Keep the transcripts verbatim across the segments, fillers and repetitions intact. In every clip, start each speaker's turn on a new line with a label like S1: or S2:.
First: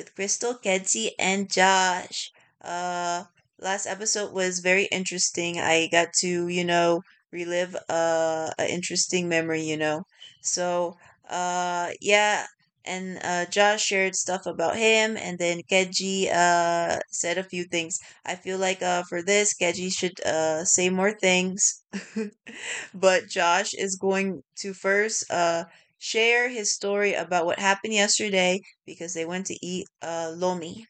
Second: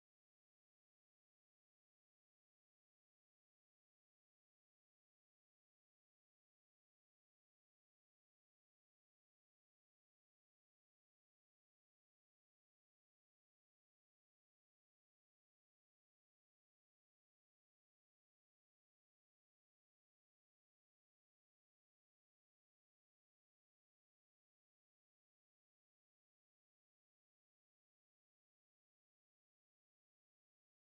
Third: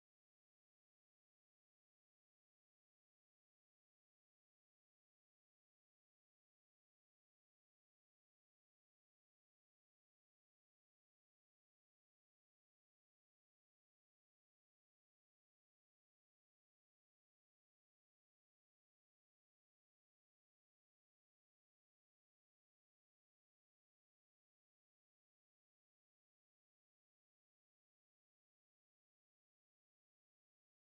S1: with Crystal, Kenzie, and Josh. Uh, Last episode was very interesting. I got to, you know, relive uh, a interesting memory, you know. So, uh, yeah, and uh, Josh shared stuff about him, and then Kenji uh said a few things. I feel like uh for this, Kenji should uh say more things. But Josh is going to first uh, share his story about what happened yesterday because they went to eat uh, lomi.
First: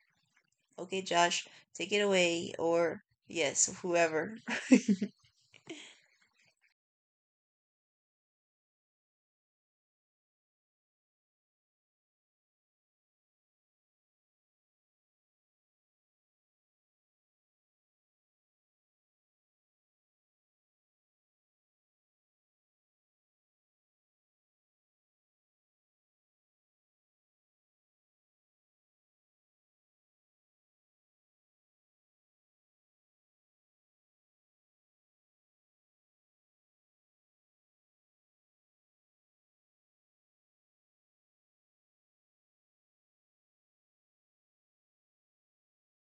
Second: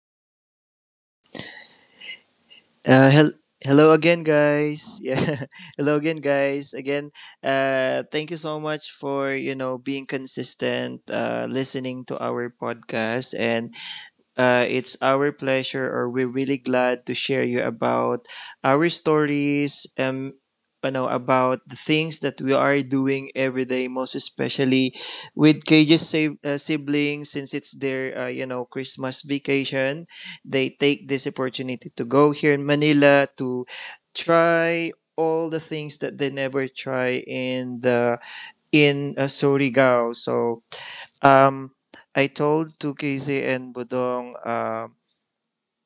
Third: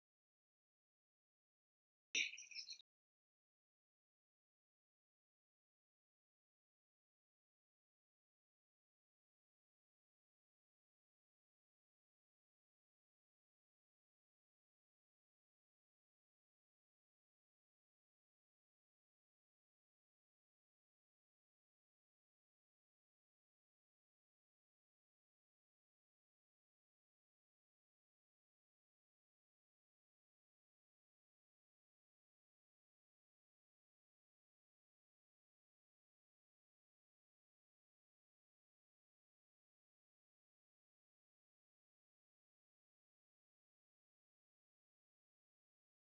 S1: Okay, Josh, take it away, or
S2: Uh, hel-
S1: yes,
S2: Hello again,
S1: whoever.
S2: guys. Yeah, hello again, guys. Again, uh, thank you so much for you know being consistent, uh, listening to our podcast, and uh, it's our pleasure, or we're really glad to share you about our stories, um, you know, about the things that we are doing every day, most especially with Cage's sa- uh, siblings, since it's their, uh, you know, Christmas vacation. They take this opportunity to go here in Manila to try all the things that they never try in the in uh, Surigao. So um, I told to K Z and Budong, uh,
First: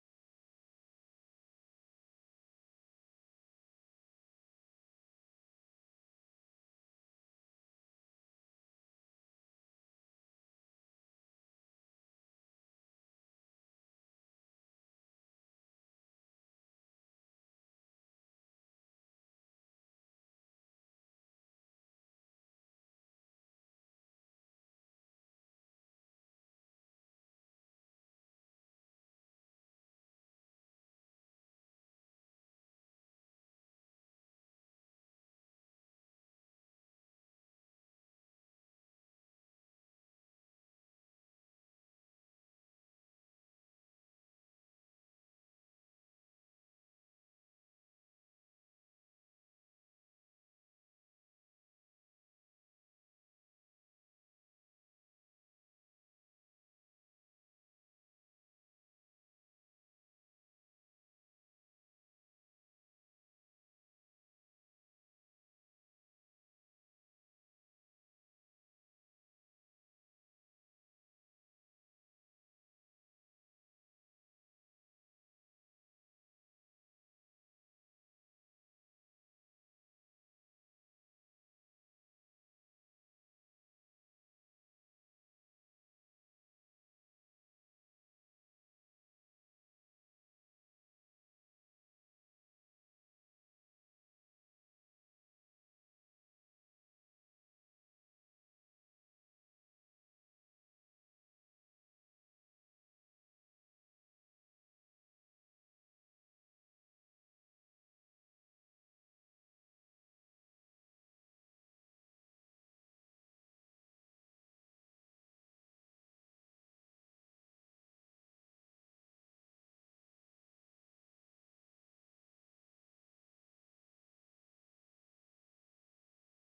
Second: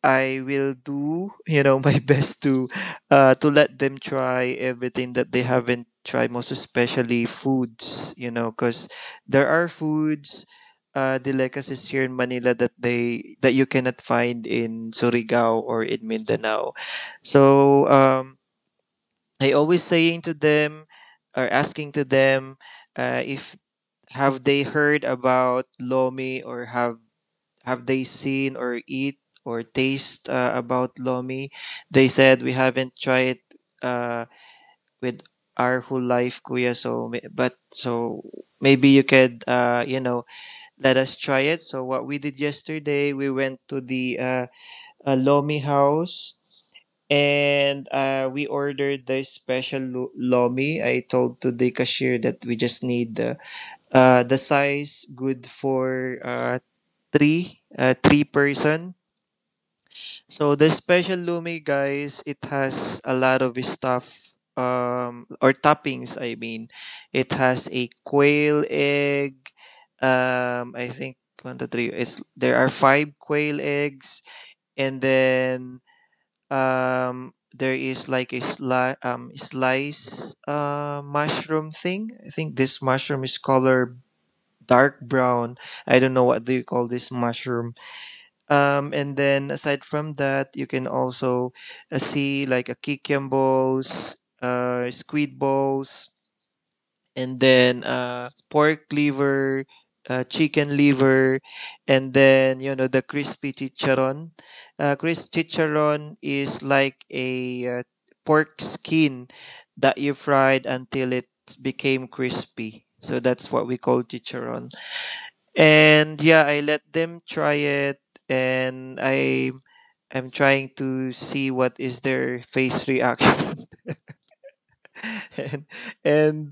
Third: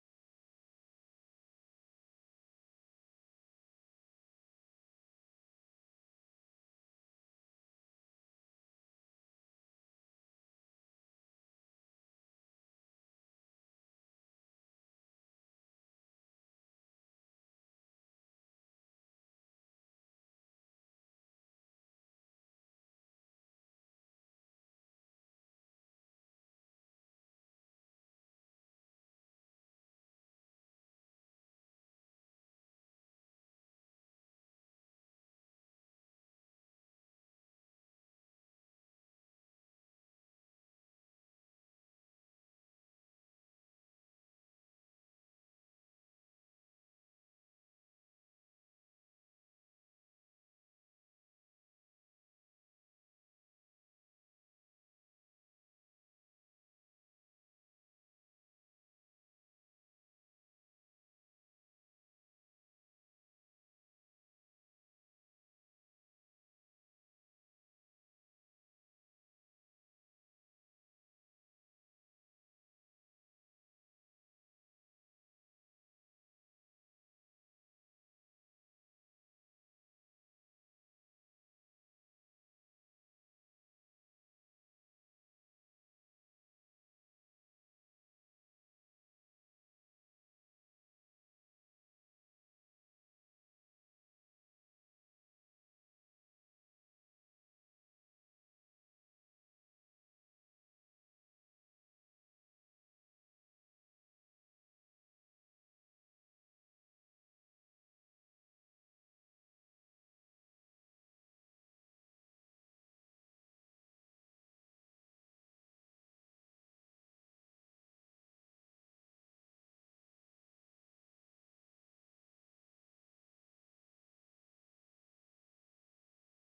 S2: I will do, you know, my best to, uh, to let them try everything that they haven't tried, most especially foods, you know, because there are foods, uh, delicacies here in Manila that they that you cannot find in Surigao or in Mindanao. So um, I always saying to them or asking to them uh, if have they heard about lomi, or have have they seen or eat or taste uh, about lomi. They said, we haven't tried, uh, with our whole life, kuya. So may- but so maybe you could, uh, you know let us try it. So what we did yesterday, we went to the uh, uh, lomi house, and uh, we ordered the special lo- lomi. I told to the cashier that we just need, uh, uh, the size good for uh, three uh, three person. So the special lumi, guys, it has a lot of stuff, um, or toppings, I mean. It has a quail egg, um, I think one to three. It's There are five quail eggs. And then, um, there is like a sli- um, slice uh, mushroom thing. I think this mushroom is color dark brown. I don't know what do you call this mushroom. Um, and then aside from that, you can also uh, see like a kikiam balls, uh, squid balls, and then uh, pork liver, uh, chicken liver, and then you know the crispy chicharon. Uh, crispy chicharon is like a uh, pork skin that you fried until it became crispy. So that's what we call chicharon. And yeah, I let them try it, and I am trying to see what is their face reaction. and, and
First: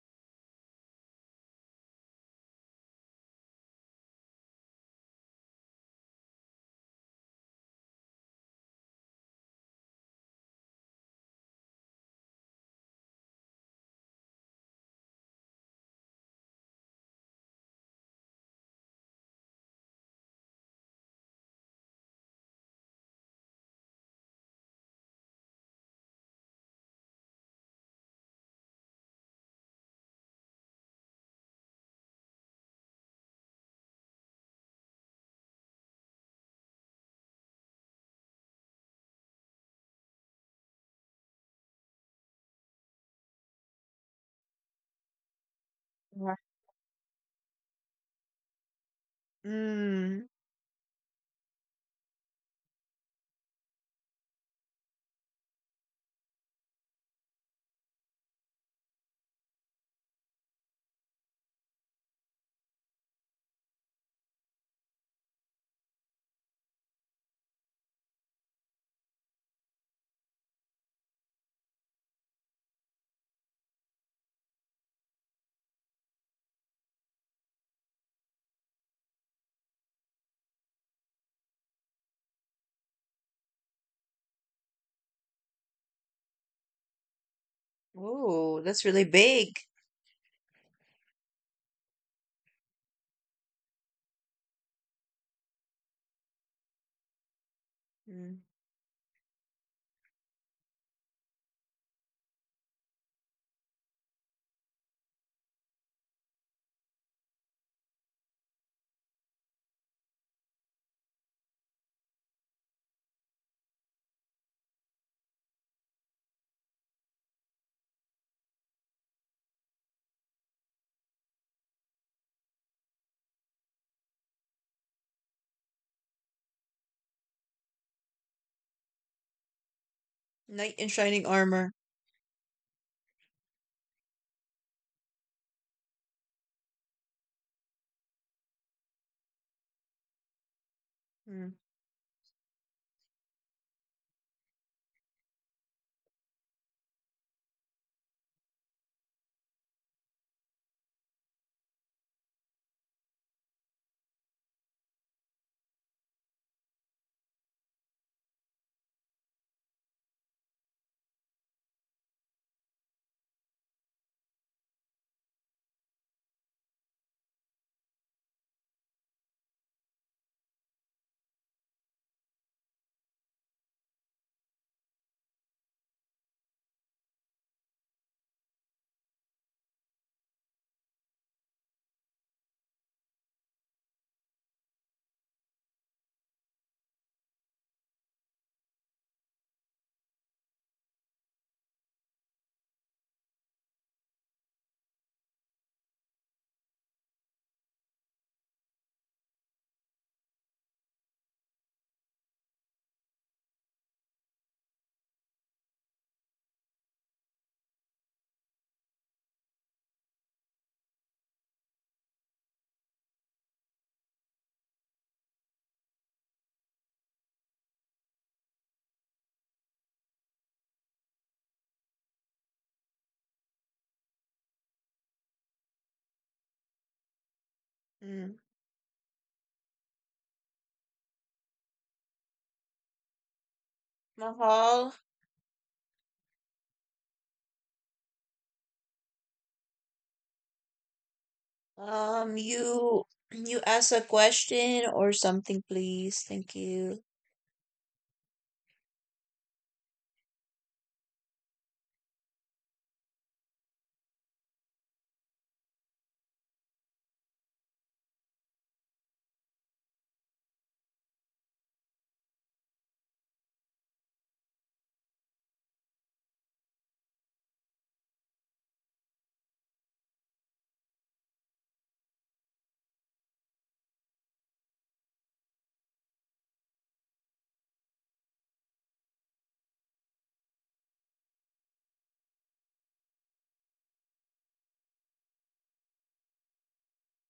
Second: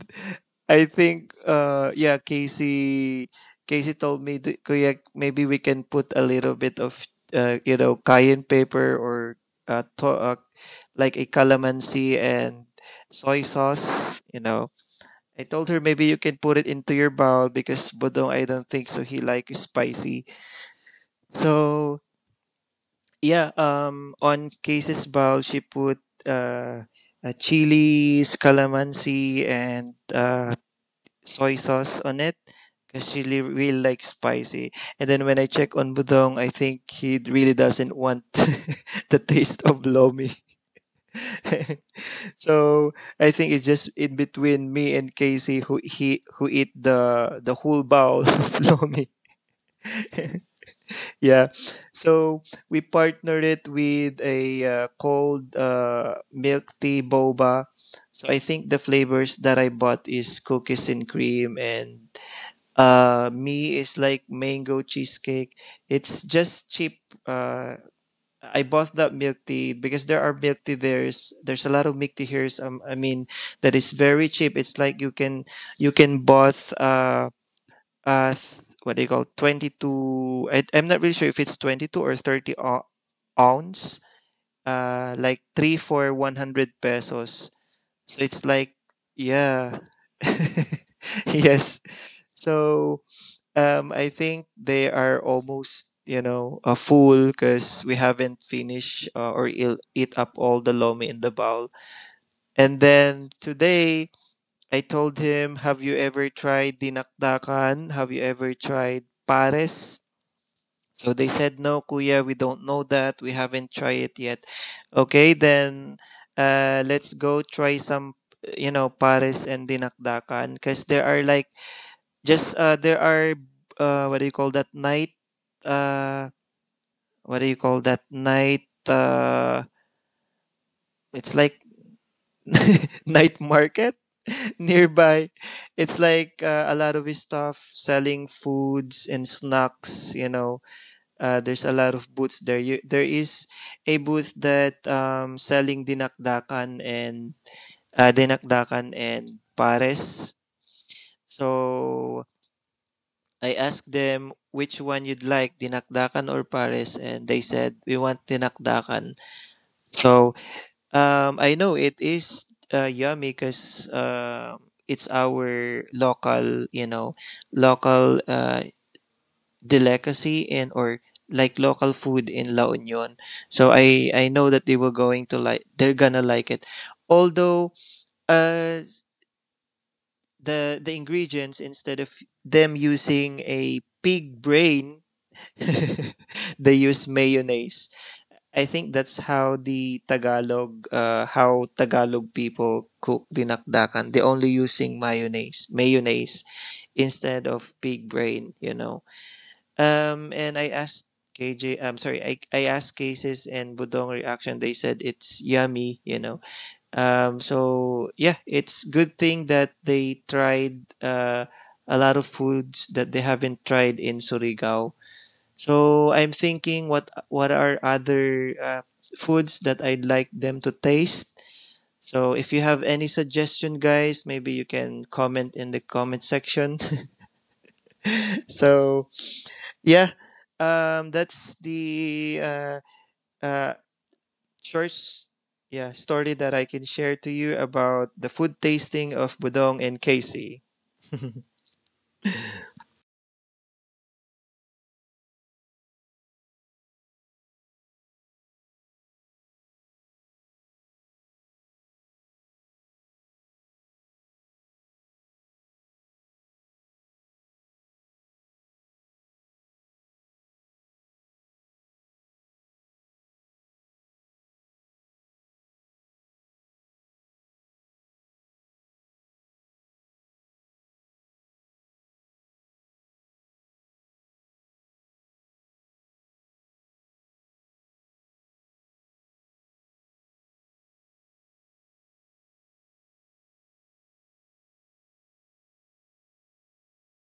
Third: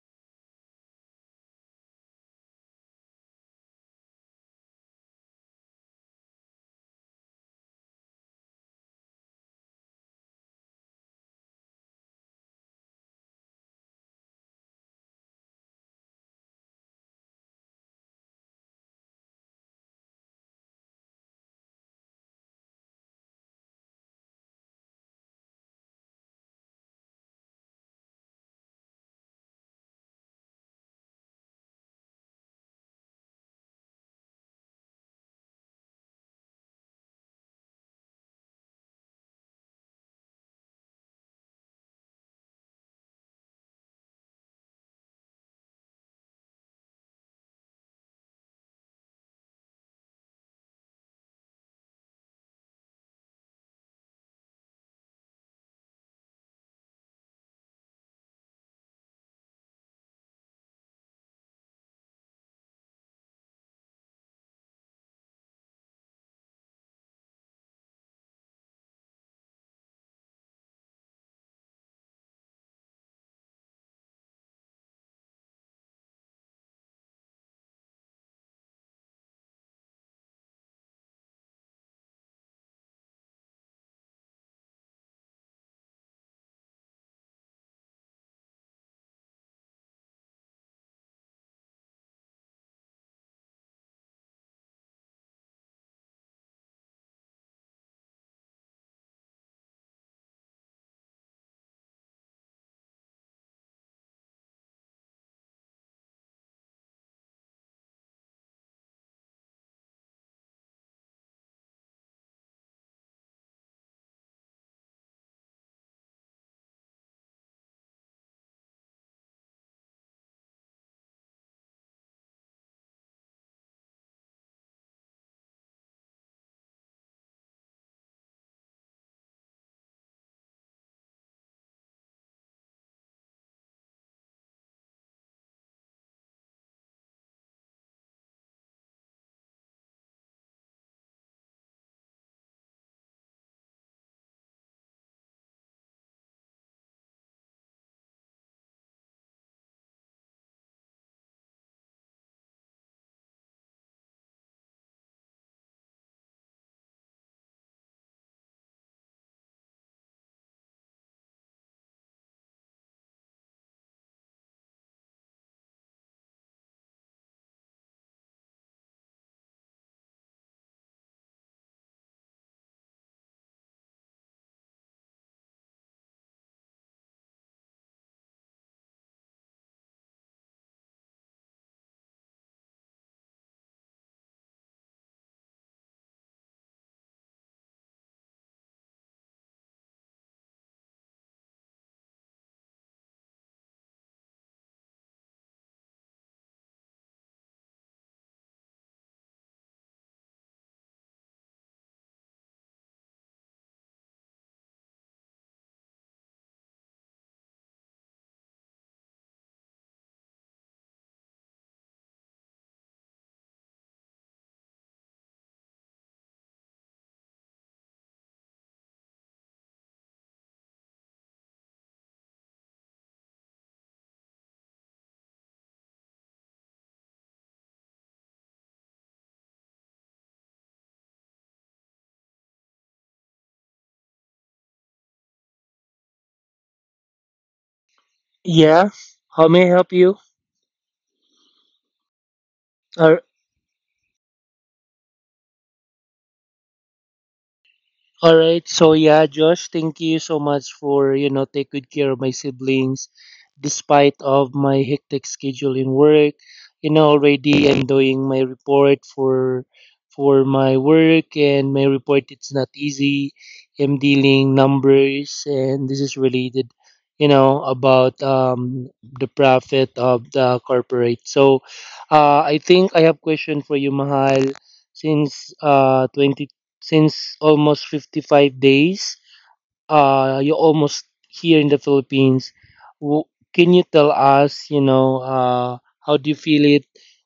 S2: I think uh yeah, Casey Casey told me that, kuya, maybe we can put a little bit of, uh, you know, cayenne pepper or uh, to- uh like a calamansi and soy sauce, you know. I told her, maybe you can put it into your bowl because Bodong, I don't think so he likes spicy. So yeah, um, on cases bowl, she put, uh, uh, chilies, calamansi, and uh, soy sauce on it because she li- really likes spicy. And then when I check on Budong, I think he really doesn't want the taste of lomi. So I think it's just in between me and Casey who he
S1: Yeah.
S2: who eat the the whole bowl of lomi.
S1: Mm.
S2: Yeah. So we partnered it with a uh, cold uh, milk tea boba. So I think the flavors that I bought is cookies and cream, and uh me is like mango cheesecake. It's just cheap. Uh I bought that milk tea because there are milk tea there's there's a lot of milk tea here. So, um, I mean, that is very cheap. It's like you can you can bought uh uh what do you call, twenty-two, I, I'm not really sure if it's twenty-two or thirty ou- ounce, uh like three for one hundred pesos. So it's
S1: Oh,
S2: like,
S1: that's really big.
S2: yeah, yes. So um I think they are almost, you know, a full because we
S1: Mm.
S2: haven't finished, uh, or eat up all the lomi in the bowl. And then today I told him, have you ever tried dinakdakan? Have you ever tried pares? So they said, no, kuya, we don't know that. We haven't tried it yet. Okay, then, uh, let's go try some, you know, pares and dinakdakan. Because there are like, just, uh, there are, uh, what do you call that night? Uh, what do you call that night? Uh,
S1: Knight in shining
S2: it's like
S1: armor.
S2: night market nearby. It's like uh, a lot of stuff selling foods and snacks, you know. Uh,
S1: Mm.
S2: there's a lot of booths there. You, there is a booth that um, selling dinakdakan and uh, dinakdakan and pares. So I asked them, which one you'd like, dinakdakan or pares? And they said, we want dinakdakan. So um, I know it is uh, yummy because uh, it's our local, you know, local uh, delicacy, in or like local food in La Union. So I I know that they were going to like they're gonna like it. Although uh the the ingredients, instead of them using a pig brain, they use mayonnaise. I think that's how the Tagalog uh how Tagalog people cook dinakdakan. They only using mayonnaise, mayonnaise instead of pig brain, you know. Um, and I asked K J, I'm sorry, I, I asked Cases and Budong reaction. They said it's yummy, you know. Um, so yeah, it's good thing that they tried, uh, a lot of foods that they haven't tried in Surigao. So I'm thinking, what what are other, uh, foods that I'd like them to taste. So if you have any suggestion, guys, maybe you can comment in the comment section.
S1: Mm.
S2: so yeah, um, that's the uh, uh, short
S1: Mahal,
S2: s- yeah story that I can share to you about the food
S3: Yeah,
S2: tasting of
S3: how may I
S2: Budong
S3: help
S2: and
S3: you?
S2: Casey.
S1: um, you
S3: All
S1: you ask a question or something, please. Thank you.
S3: All right. So yeah, Josh, thank you so much for you know take good care of my siblings, despite of my hectic schedule in work. You know, already I'm doing my report for for my work, and my report it's not easy. I'm dealing numbers, and this is related, you know, about um the profit of the corporate. So, uh, I think I have question for you, Mahal. Since uh since almost fifty-five days. Uh, you're almost here in the Philippines. W- Can you tell us, you know, uh, how do you feel it?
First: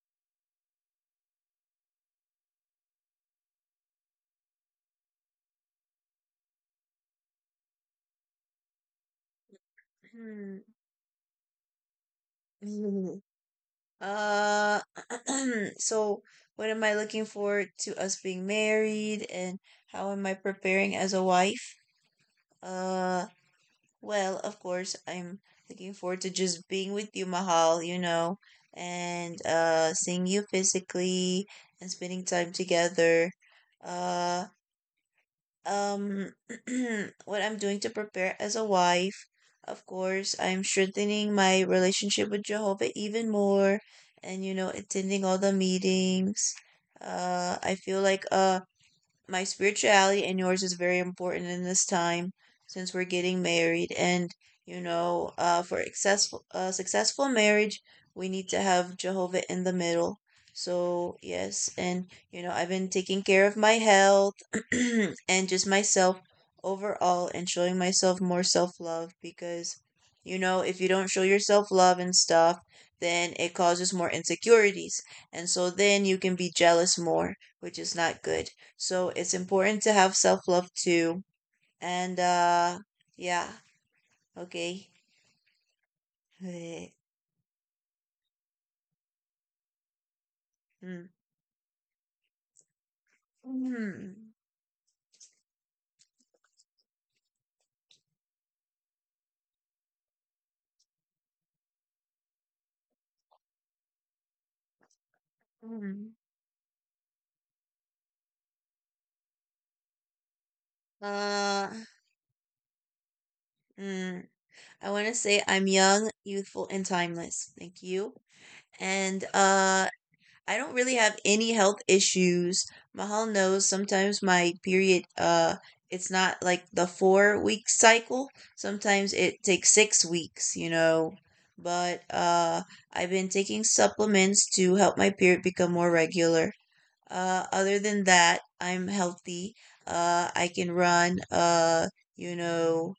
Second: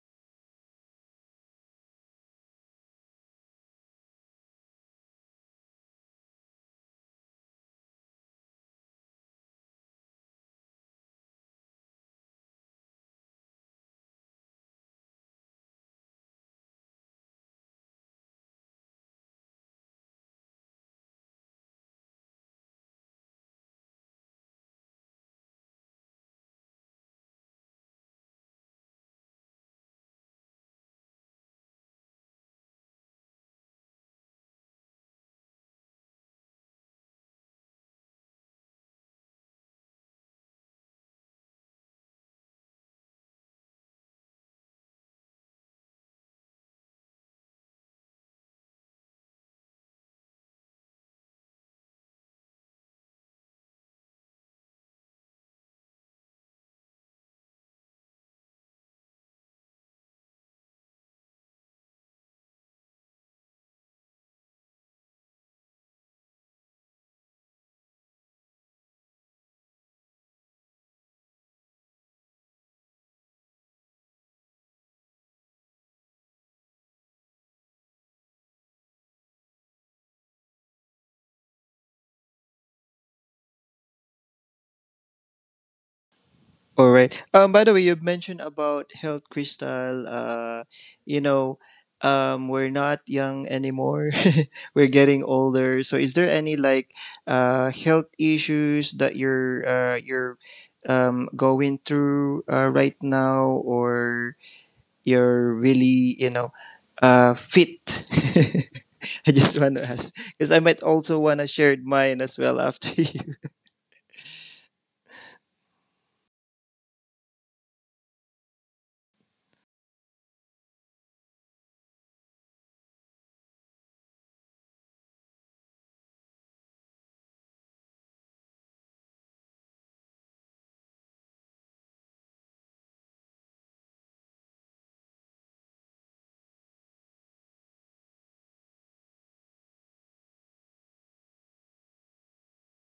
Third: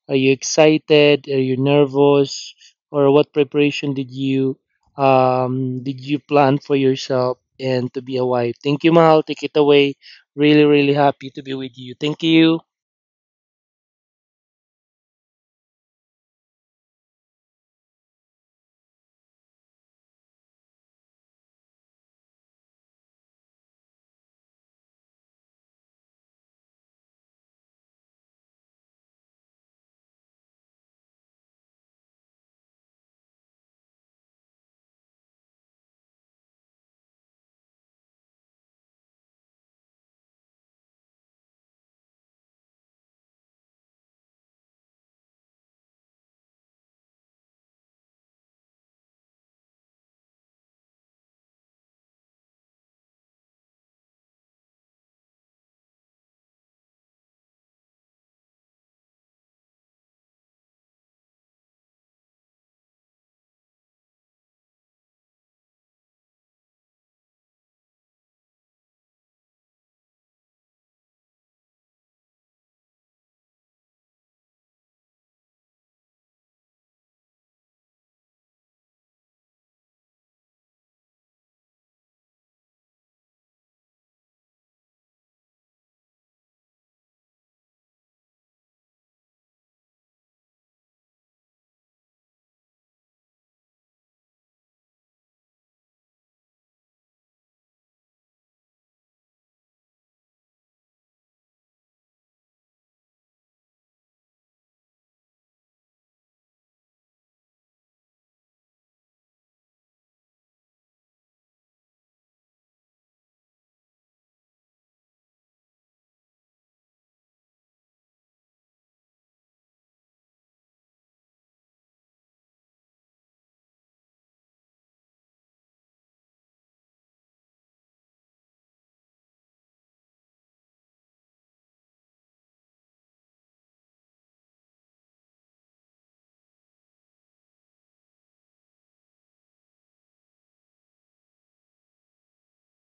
S3: Are you excited? Are you nervous? Or what preparation did you um, did you plan for yourself and to be a wife? Thank you, Mahal. Take it away.
S1: Hmm.
S3: Really, really happy to be with you. Thank you.
S1: Uh, so what am I looking forward to us being married and how am I preparing as a wife? Uh, well, of course, I'm looking forward to just being with you, Mahal, you know, and uh seeing you physically and spending time together. Uh. Um, what I'm doing to prepare as a wife, of course, I'm strengthening my relationship with Jehovah even more and, you know, attending all the meetings. Uh, I feel like uh, my spirituality and yours is very important in this time since we're getting married, and you know uh, for successful uh, successful marriage, we need to have Jehovah in the middle. So yes, and you know I've been taking care of my health and just myself overall, and showing myself more self-love, because you know if you don't show yourself love and stuff, then it causes more insecurities, and so then you can be jealous more, which is not good. So it's important to have self love too. And uh yeah, okay.
S2: All
S1: Eh,
S2: right. Um, by the way, you mentioned about health, crystal. Uh,
S1: mm,
S2: you know, um, we're not young anymore.
S1: mm,
S2: We're getting older. So, is there any like, uh, health issues that you're uh, you're, um, going through uh, right now, or you're
S1: mm.
S2: really, you know, uh, fit? I just want to ask because I might also want to
S1: Uh,
S2: share mine as well after you.
S1: mm. I want to say I'm young, youthful, and timeless. Thank you. And uh I don't really have any health issues. Mahal knows sometimes my period uh it's not like the four week cycle. Sometimes it takes six weeks, you know. But uh I've been taking supplements to help my period become more regular. Uh other than that, I'm healthy. Uh I can run uh you know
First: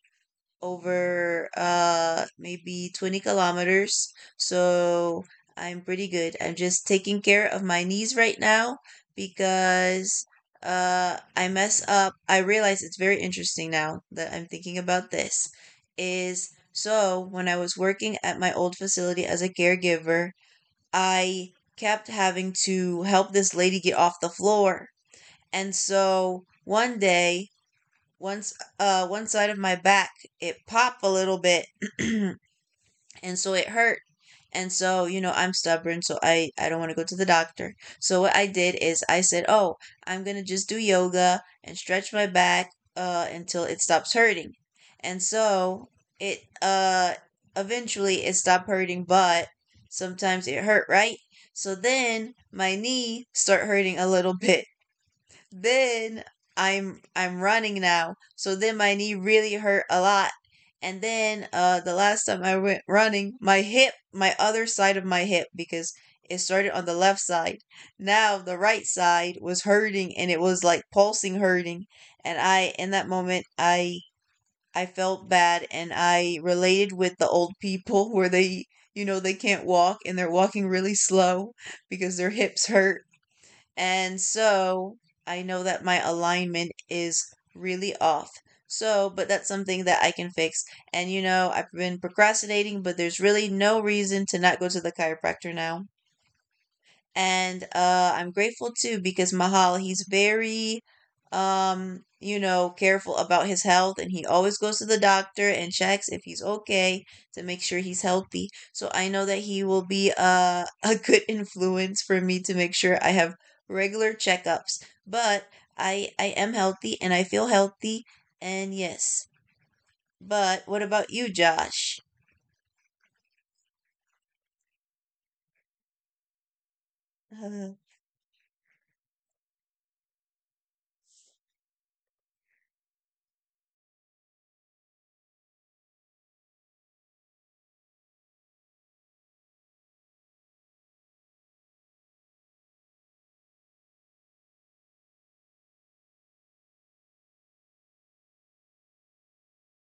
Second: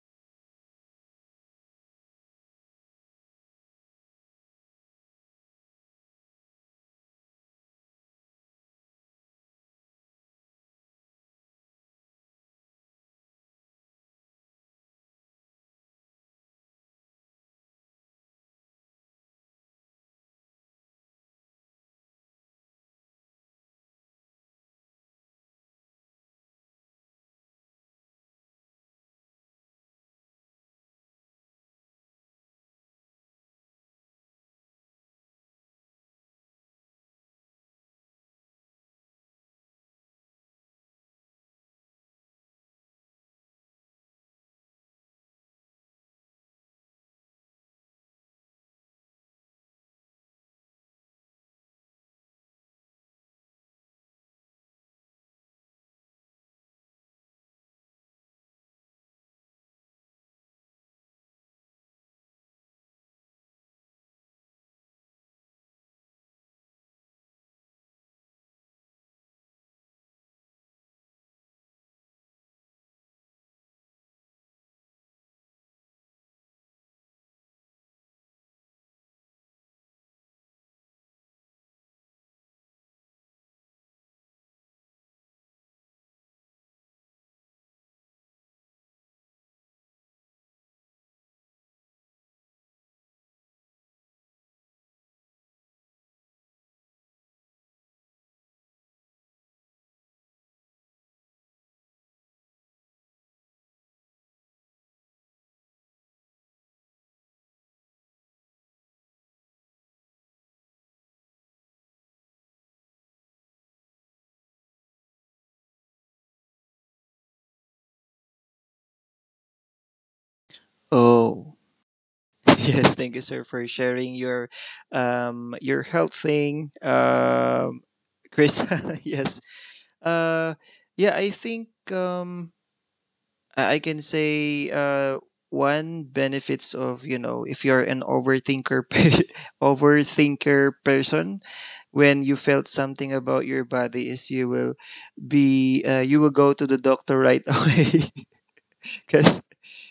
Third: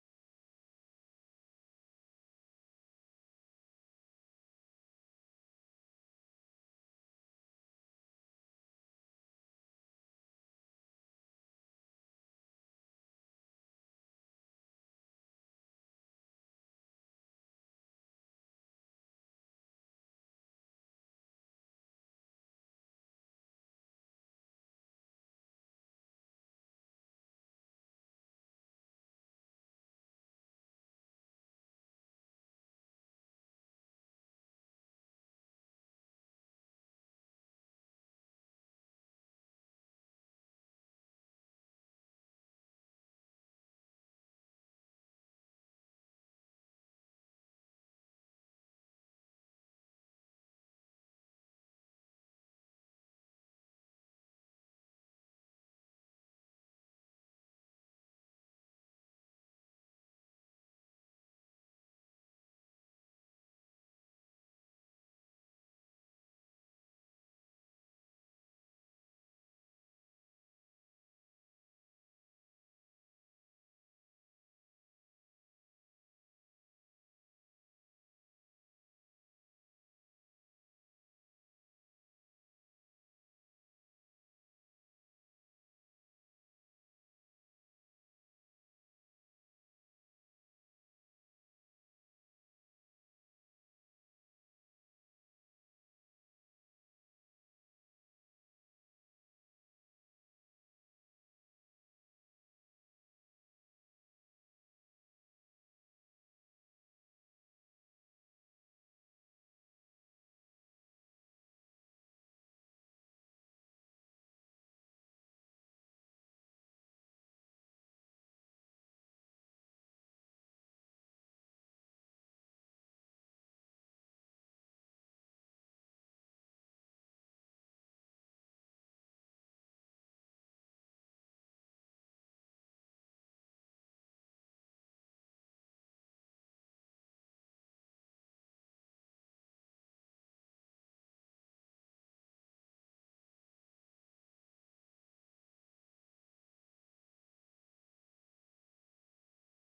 S1: over uh maybe twenty kilometers. So I'm pretty good. I'm just taking care of my knees right now because uh I mess up. I realize it's very interesting now that I'm thinking about this is so when I was working at my old facility as a caregiver, I kept having to help this lady get off the floor. And so one day, once uh one side of my back it popped a little bit and so it hurt. And so you know I'm stubborn, so i i don't want to go to the doctor. So what I did is I said, "Oh, I'm gonna just do yoga and stretch my back uh until it stops hurting." And so it uh eventually it stopped hurting, but sometimes it hurt, right? So then my knee start hurting a little bit. Then I'm I'm running now, so then my knee really hurt a lot. And then uh, the last time I went running, my hip, my other side of my hip, because it started on the left side. Now the right side was hurting, and it was like pulsing hurting. And I, in that moment, I I felt bad, and I related with the old people where they, you know, they can't walk and they're walking really slow because their hips hurt. And so I know that my alignment is really off. So, but that's something that I can fix. And you know, I've been procrastinating, but there's really no reason to not go to the chiropractor now. And uh, I'm grateful too because Mahal, he's very um you know careful about his health, and he always goes to the doctor and checks if he's okay to make sure he's healthy. So I know that he will be uh, a good influence for me to make sure I have regular checkups. But I I am healthy and I feel healthy, and yes. But what about you,
S2: Oh.
S1: Josh?
S2: Yes, thank you, sir, for sharing your, um, your health thing, um, Chris. Yes, uh, yeah, I think, um, I I can say, uh, one benefits of, you know, if you're an overthinker pe- overthinker person, when you felt something about your body, is you will be uh, you will go to the doctor right away, because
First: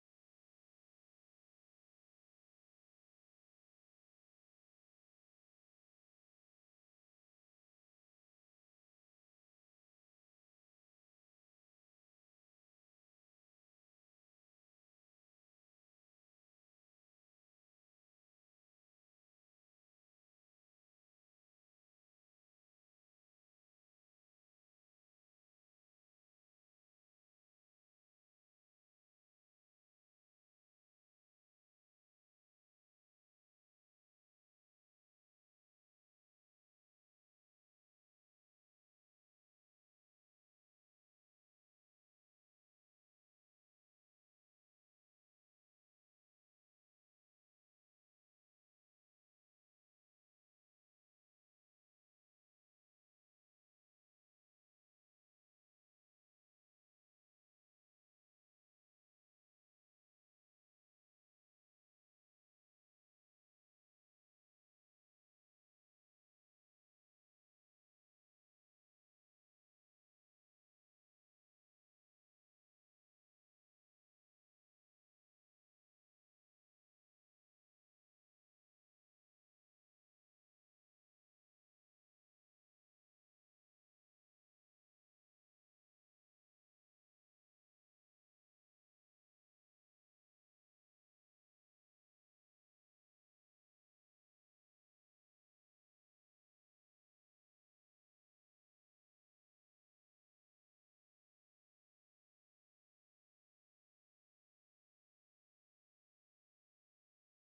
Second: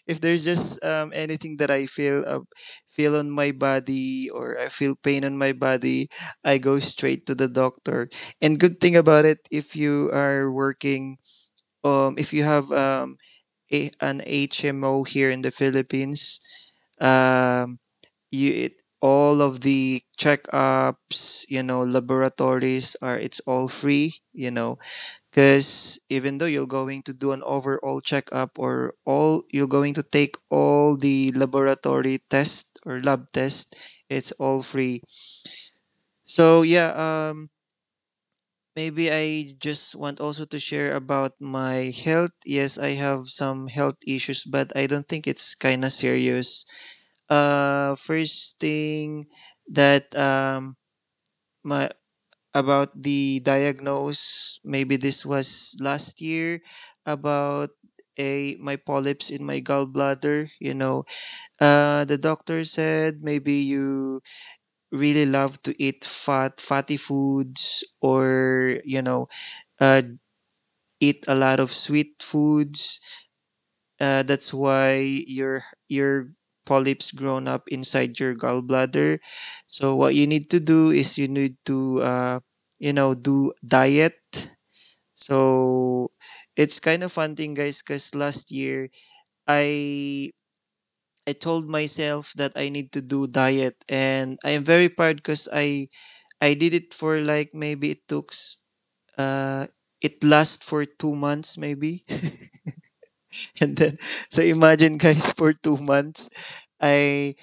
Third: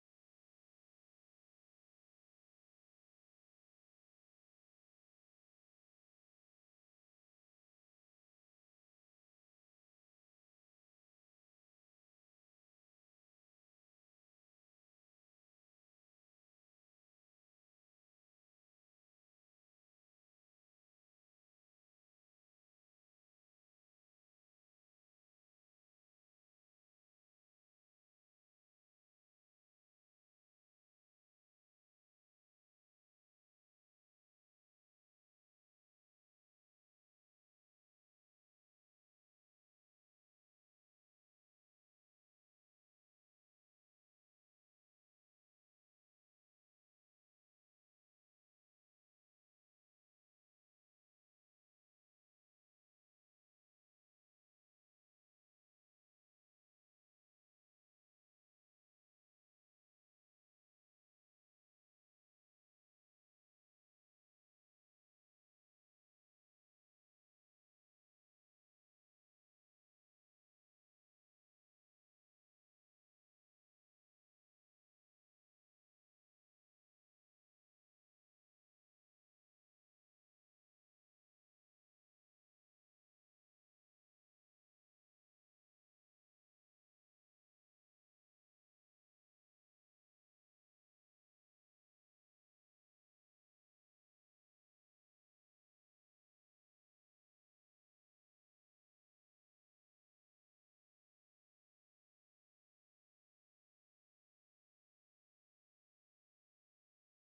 S2: if there's just, um, anything that I feel uh, feel on my body, or I feel pain on my body, I go straight to the doctor. And good thing about it, if you are working, um, if you have, um, a, an H M O here in the Philippines, um, you it, all of the checkups, you know, laboratories are it's all free, you know, because even though you're going to do an overall checkup, or all you're going to take all the laboratory test or lab test, it's all free. So yeah, um, maybe I just want also to share about my health. Yes, I have some health issues, but I don't think it's kind of serious. Uh, first thing that, um my about the diagnose. Maybe this was last year, about a my polyps in my gallbladder. You know, uh, the doctor said, maybe you really love to eat fat fatty foods, or you know, uh, eat a lot of sweet foods. Uh, that's why your your polyps grown up inside your gallbladder. So what you need to do is you need to, uh, you know, do diet. So it's kind of fun thing, guys, because last year, I I told myself that I need to do diet, and I am very proud because I I did it for like, maybe it took s- uh it lasts for two months maybe. And then, so imagine, guys, for two months, I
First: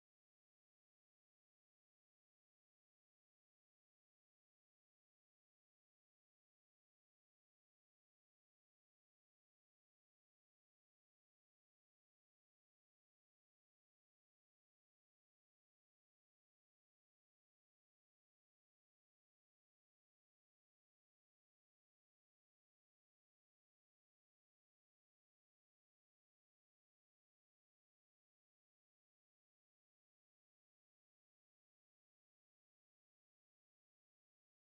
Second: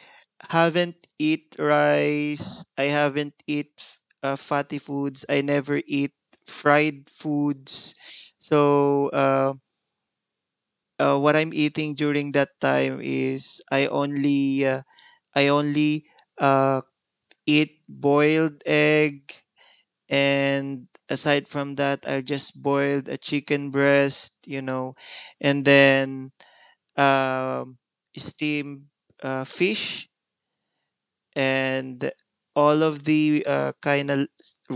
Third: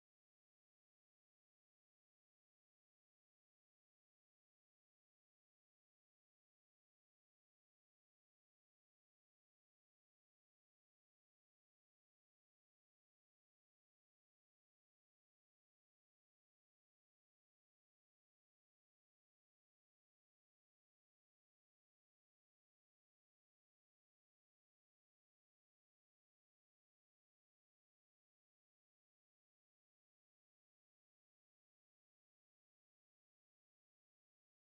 S2: haven't eat rice. I haven't eat, uh, fatty foods. I never eat fried foods. So uh, uh, what I'm eating during that time is I only uh, I only, uh, eat boiled egg, and aside from that, I just boiled a chicken breast, you know, and then, um, steamed uh, fish, and all of the, uh, kind of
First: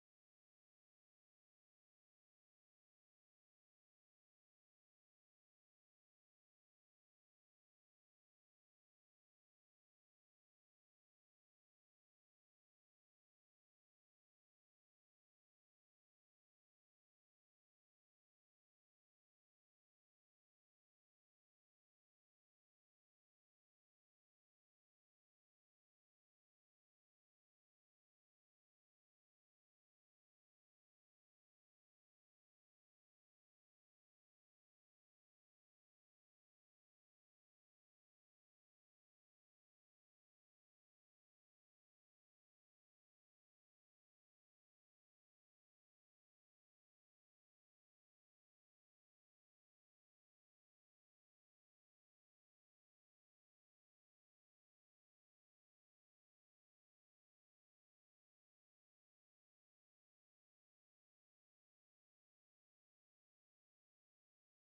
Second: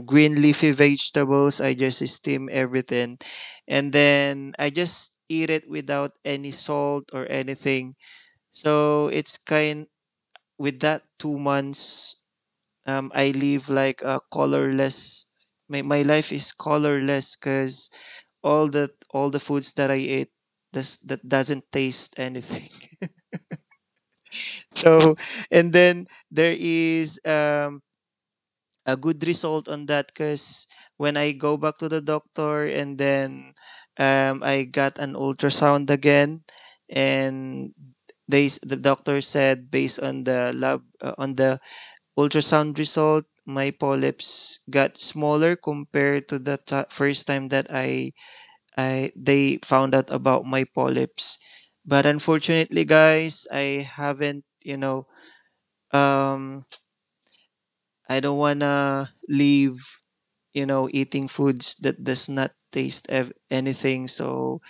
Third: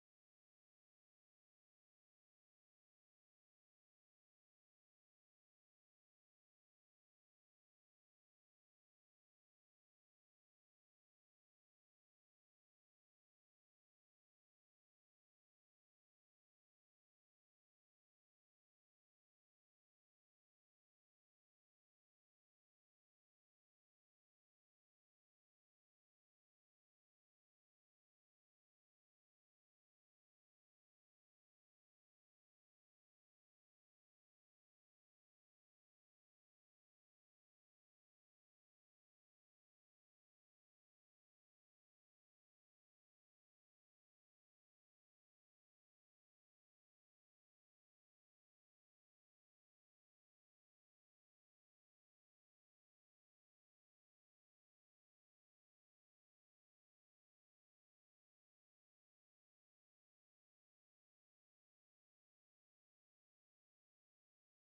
S2: green leafy vegetables. I just steam everything, and then I just eat it without any salt or anything. So it's kind with that two months. Um, I live like a colorless. My, my life is colorless because all the all the foods that I ate does that doesn't taste anything. So and then there is, um, a good result on that because when I go back to the doctor, and then, um, I got an ultrasound again, and they s- the doctor said, based on the lab, uh, on the ultrasound result, my polyps got smaller compared to the ti first time that i i they found out about my polyps. But unfortunately, guys, I haven't, you know, um I don't wanna leave, you know, eating foods that does not taste ev- anything. So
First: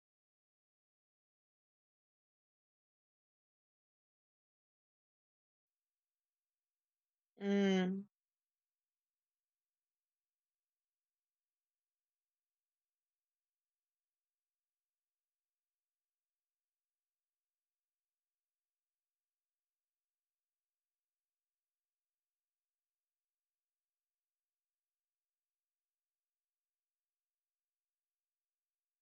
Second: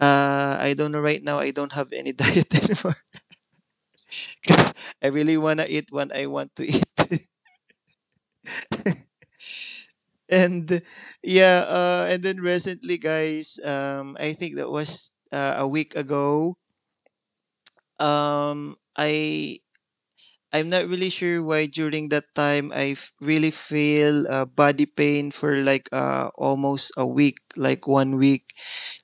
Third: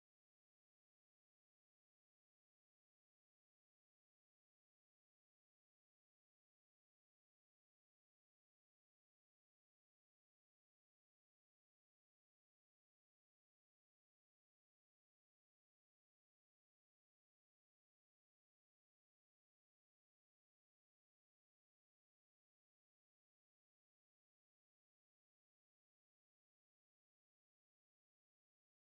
S2: uh, I don't know. Right now, I don't have any diet anymore because I really wanna eat what I want to eat.
S1: Mm,
S2: And yeah, uh, and then recently, guys, um, I think that was uh, a week ago. Um, I I'm not really sure why during that time I f- really feel uh, body pain for like uh, almost a week, like one week.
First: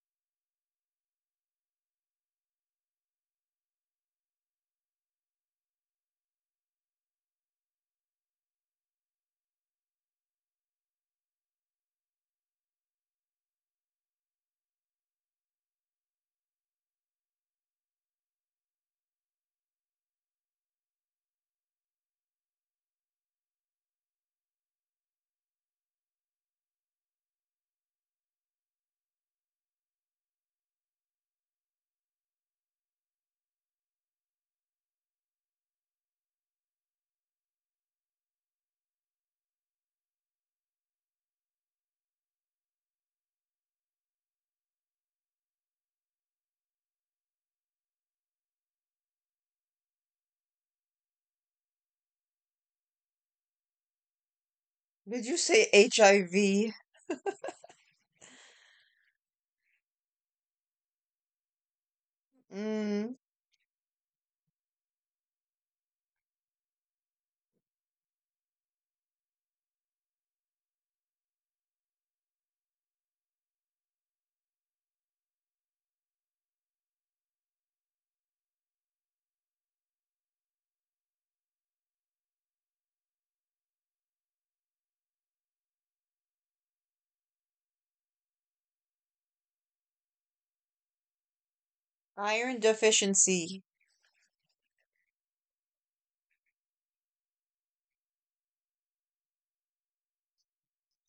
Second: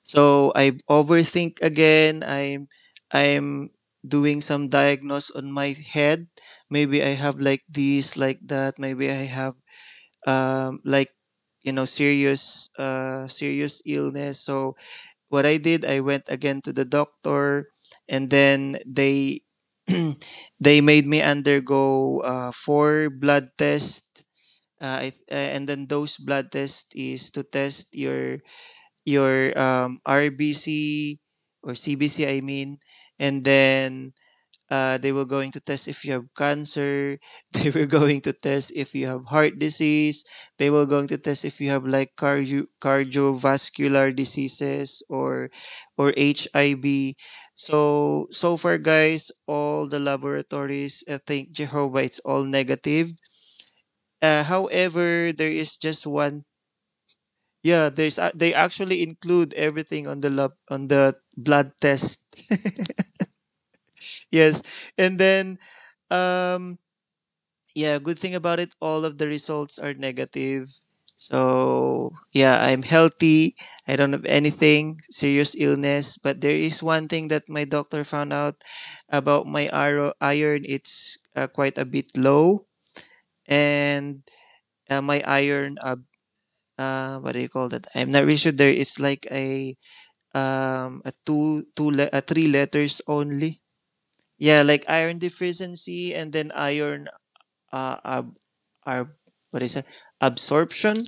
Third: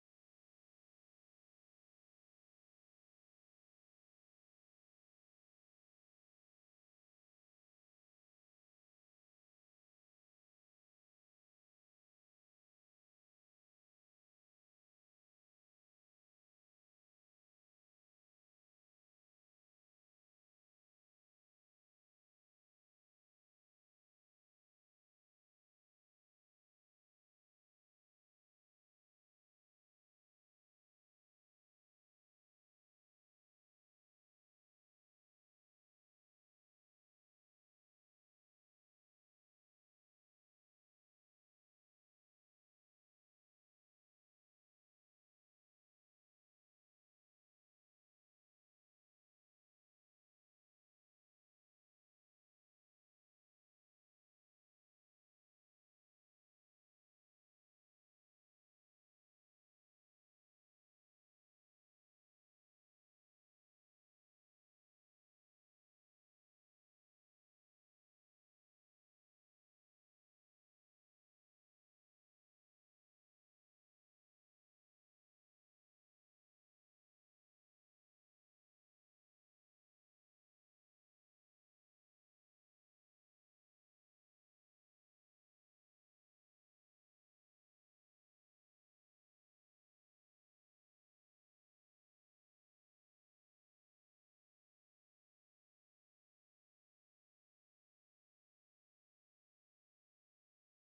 S2: So I overthink again. I'm I'm doing some diagnose on my head. Maybe I have like this, like that. Maybe I have um, like you know serious uh, serious illness. So what I did, I went again to the doctor, and then they they made me undergo uh, four blood tests. Uh, I, uh, and then those blood tests is to test your your um, R B C or C B C, I mean, and then uh, they were going to test if you have cancer. They were going to test if you have heart disease. They were going to test if you have like cardio- cardiovascular diseases or or H I V. So so far, guys, all the laboratories, I think Jehovah, it's all negative. Uh,
S1: did
S2: however,
S1: you
S2: there
S1: say
S2: is just one.
S1: H I V?
S2: Yeah, there's a- they actually include everything on the lab on the blood test.
S1: Mm.
S2: Yes, and then um yeah, good thing about it, all of the results are negative. So, yeah, I'm healthy. I don't have anything serious illness, but there is one thing that my doctor found out about my iro- iron. It's uh, quite a bit low, and uh, my iron. Uh, uh, what do you call that? I'm not really sure. There is like a um a two two le- a three
S1: Iron
S2: letters only.
S1: deficiency.
S2: Yeah, like iron deficiency and then iron uh, ab- ab- what is it? Absorption,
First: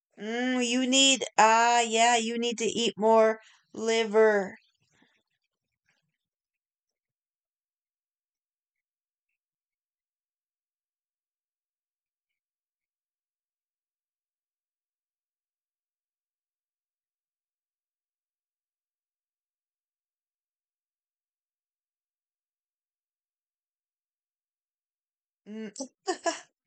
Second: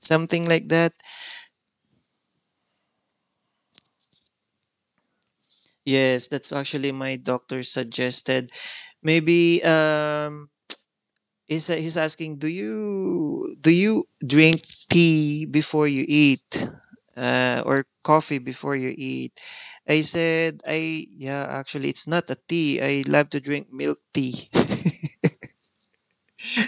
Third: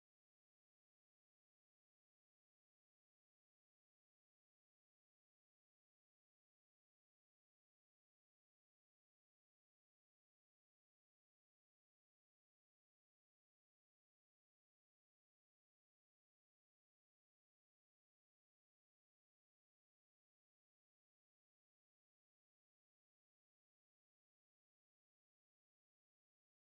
S2: something
S1: Mm,
S2: like
S1: you
S2: that.
S1: need, ah, yeah, you need to eat more liver.
S2: Yes, that's actually my doctor suggested. Maybe um, he's he's asking, do you do you drink tea before you eat, uh, or coffee before you eat? I said, I yeah, actually, it's not a tea. I love to drink milk tea.
S1: Mm.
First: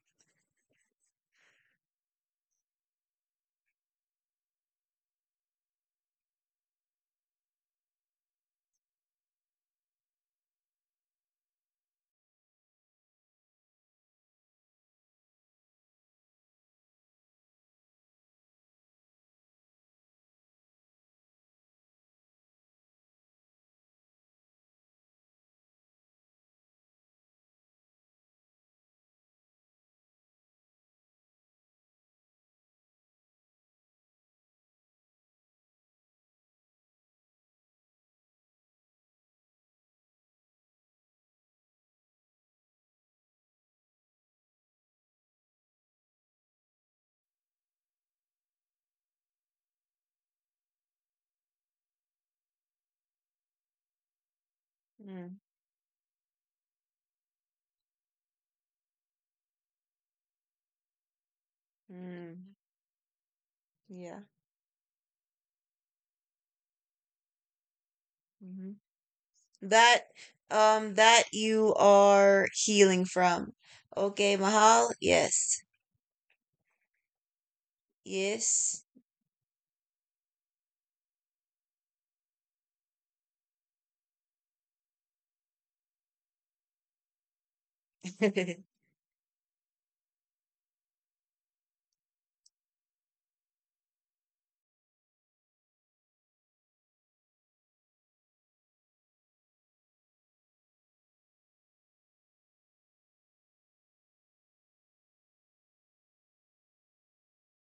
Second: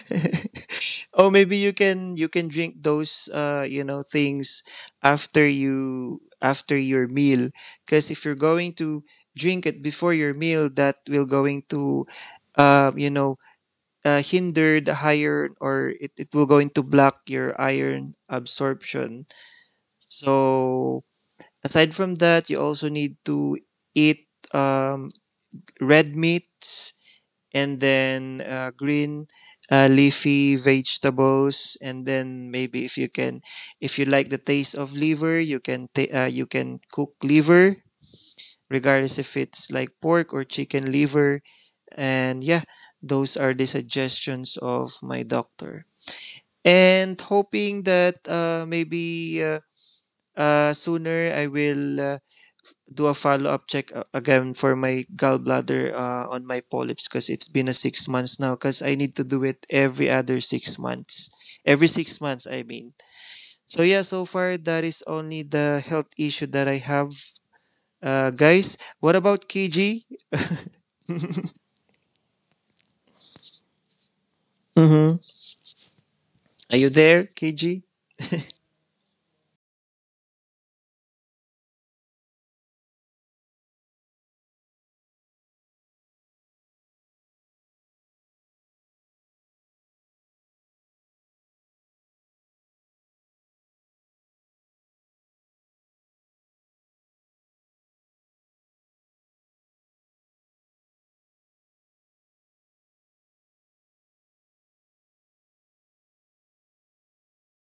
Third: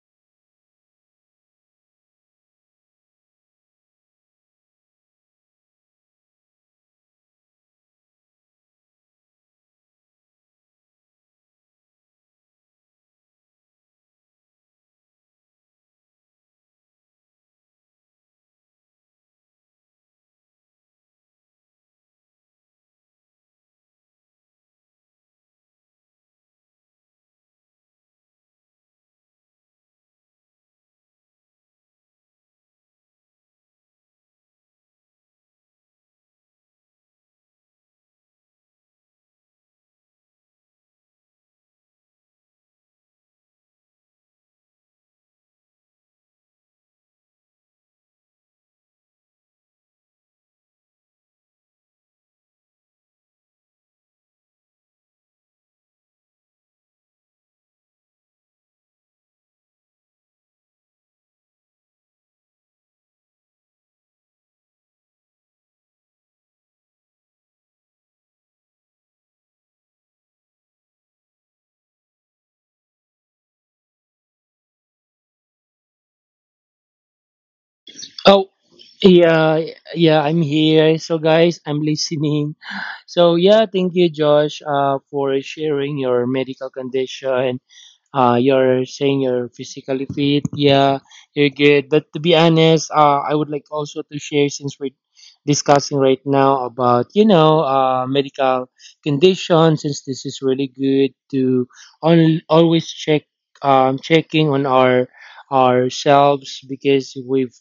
S2: Oh, maybe you can you can drink those uh you know things after you after your meal because if you're going to drink it before your meal that will going to uh you know uh, hinder the iron or it, it will going to block your iron absorption. So aside from that you also need to eat um red meats and then uh, green uh, leafy vegetables, and then maybe if you can, if you like the taste of liver, you can ta- uh, you can cook liver regardless if it's like pork or chicken liver. And yeah, those are the suggestions of my doctor, and hoping that uh, maybe uh, uh, sooner I will uh, do a follow up check a- again for my
S1: Mm,
S2: gallbladder uh, on my polyps because it's been a six months now because I need to do it every other six months. Every six months,
S1: mm,
S2: I mean. So, yeah,
S1: yeah.
S2: so far that is only the health issue that I have. Uh,
S1: Hmm.
S2: guys, what about
S1: That,
S2: K G?
S1: um, that you are healing from. Okay, Mahal.
S2: Mm-hmm.
S1: Yes.
S2: Are you there, K G?
S3: Oh,
S1: Yes.
S3: yeah, yeah, I'm here. So guys, I'm listening. So yeah, thank you, Josh, uh, for sharing your medical condition, uh, you're saying you're physically fit, yeah, you're good. But to be honest, uh, I would like also to share since we're discussing right now about you know uh, medical conditions. Since this is really good to on, always check um, checking on our ourselves because we've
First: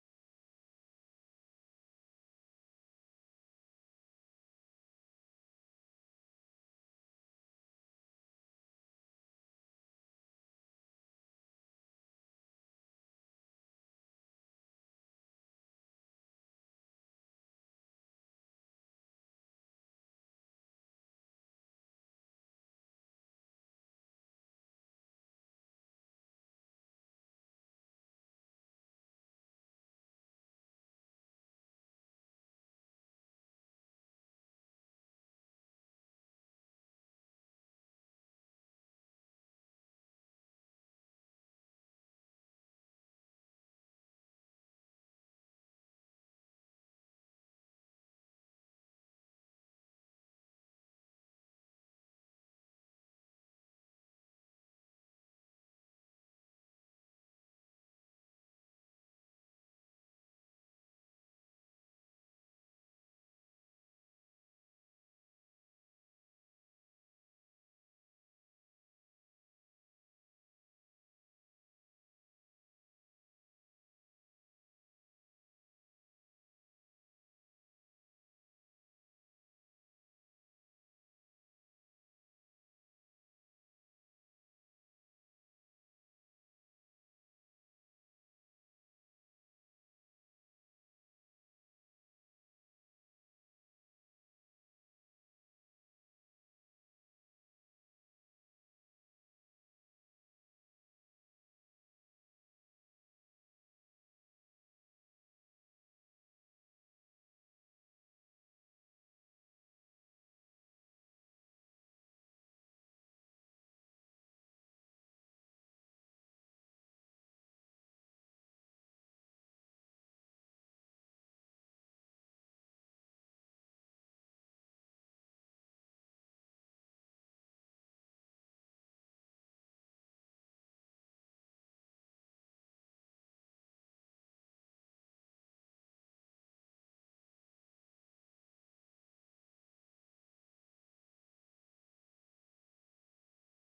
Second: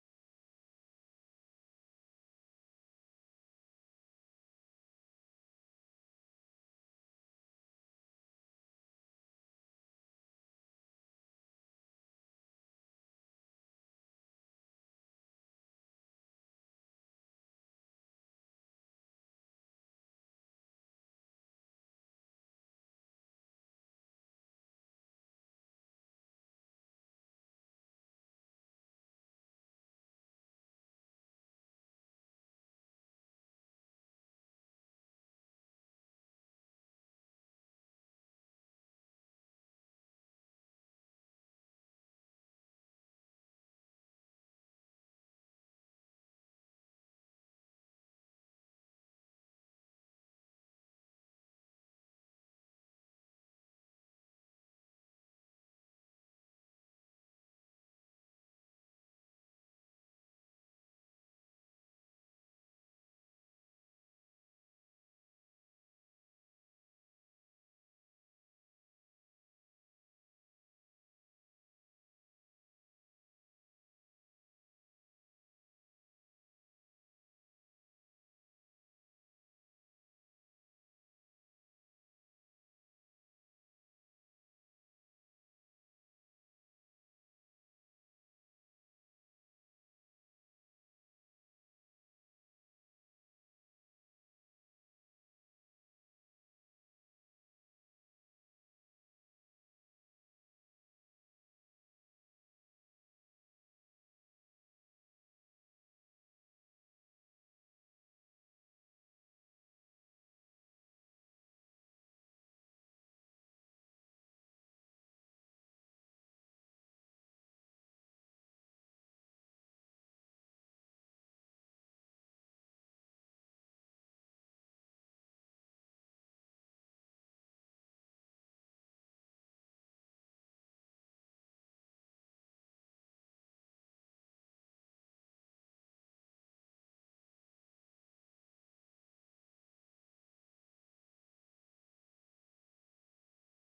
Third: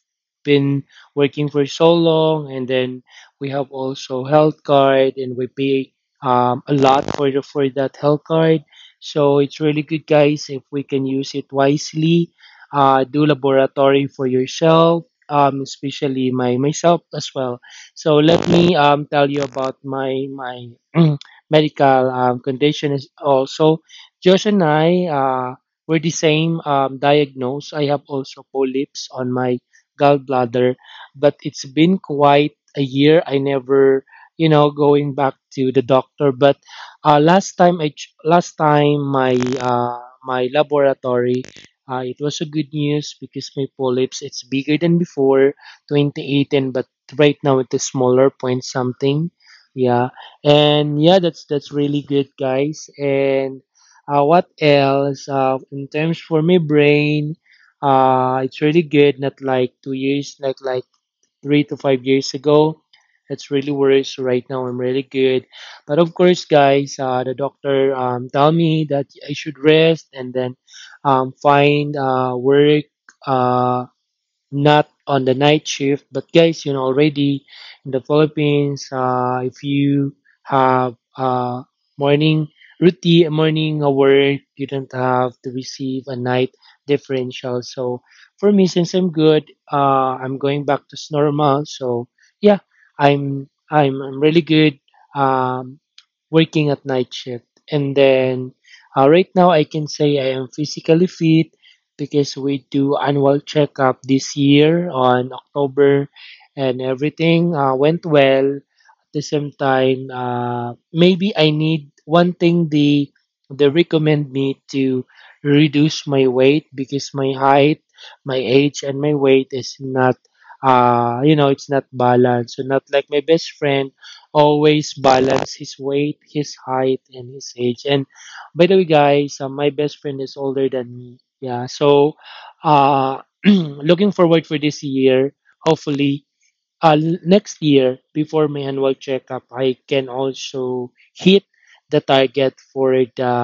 S3: been working for so long, and then we have also health card and we pay um, a lot for the, for that health card, so it's really good, guys, if we can use it wisely. Uh, do laboratory for yourself, um, especially my myself as well. So let me um, tell you about my my medical um, condition is also. Josh and I uh, were the same, um, diagnosed. I have also polyps on my gallbladder, but it's been quite a year. I never, you know, going back to the doctor, but Uh, last time I ch- last time my uh, my laboratory, uh, it was a good news because my polyps it's bigger than before twenty eighteen, but right now it is smaller point something. Yeah. And yeah, that's that's really good, guys. And uh, what else, uh, in terms for my brain, uh, it's really good, not like two years, like like three to five years ago. It's really worse. Right now, I'm really good. But of course, guys, uh, the doctor um, tell me that I should rest and then um, find uh, work. Uh, not on the night shift, but guys, you know already in the Philippines, uh, if you have a morning routine, uh, morning work, you don't have to receive a night differential. So for me, since I'm good, uh, I'm going back to normal. So yeah, i'm i'm, I'm really good um, working at night shift. And then, uh, right now I can say I am physically fit because we do annual checkup this year on October and everything, uh, went well. At the same time, uh, maybe I need one thing they they recommend me to reduce my weight because my height, my age, and my weight is not uh you know it's not balanced. So not like my best friend always balance his weight, his height, and his age. And by the way, guys, uh, my best friend is older than me. Yeah. So, uh, looking forward for this year. Hopefully, uh, l- next year before my annual checkup, I can also hit the target for the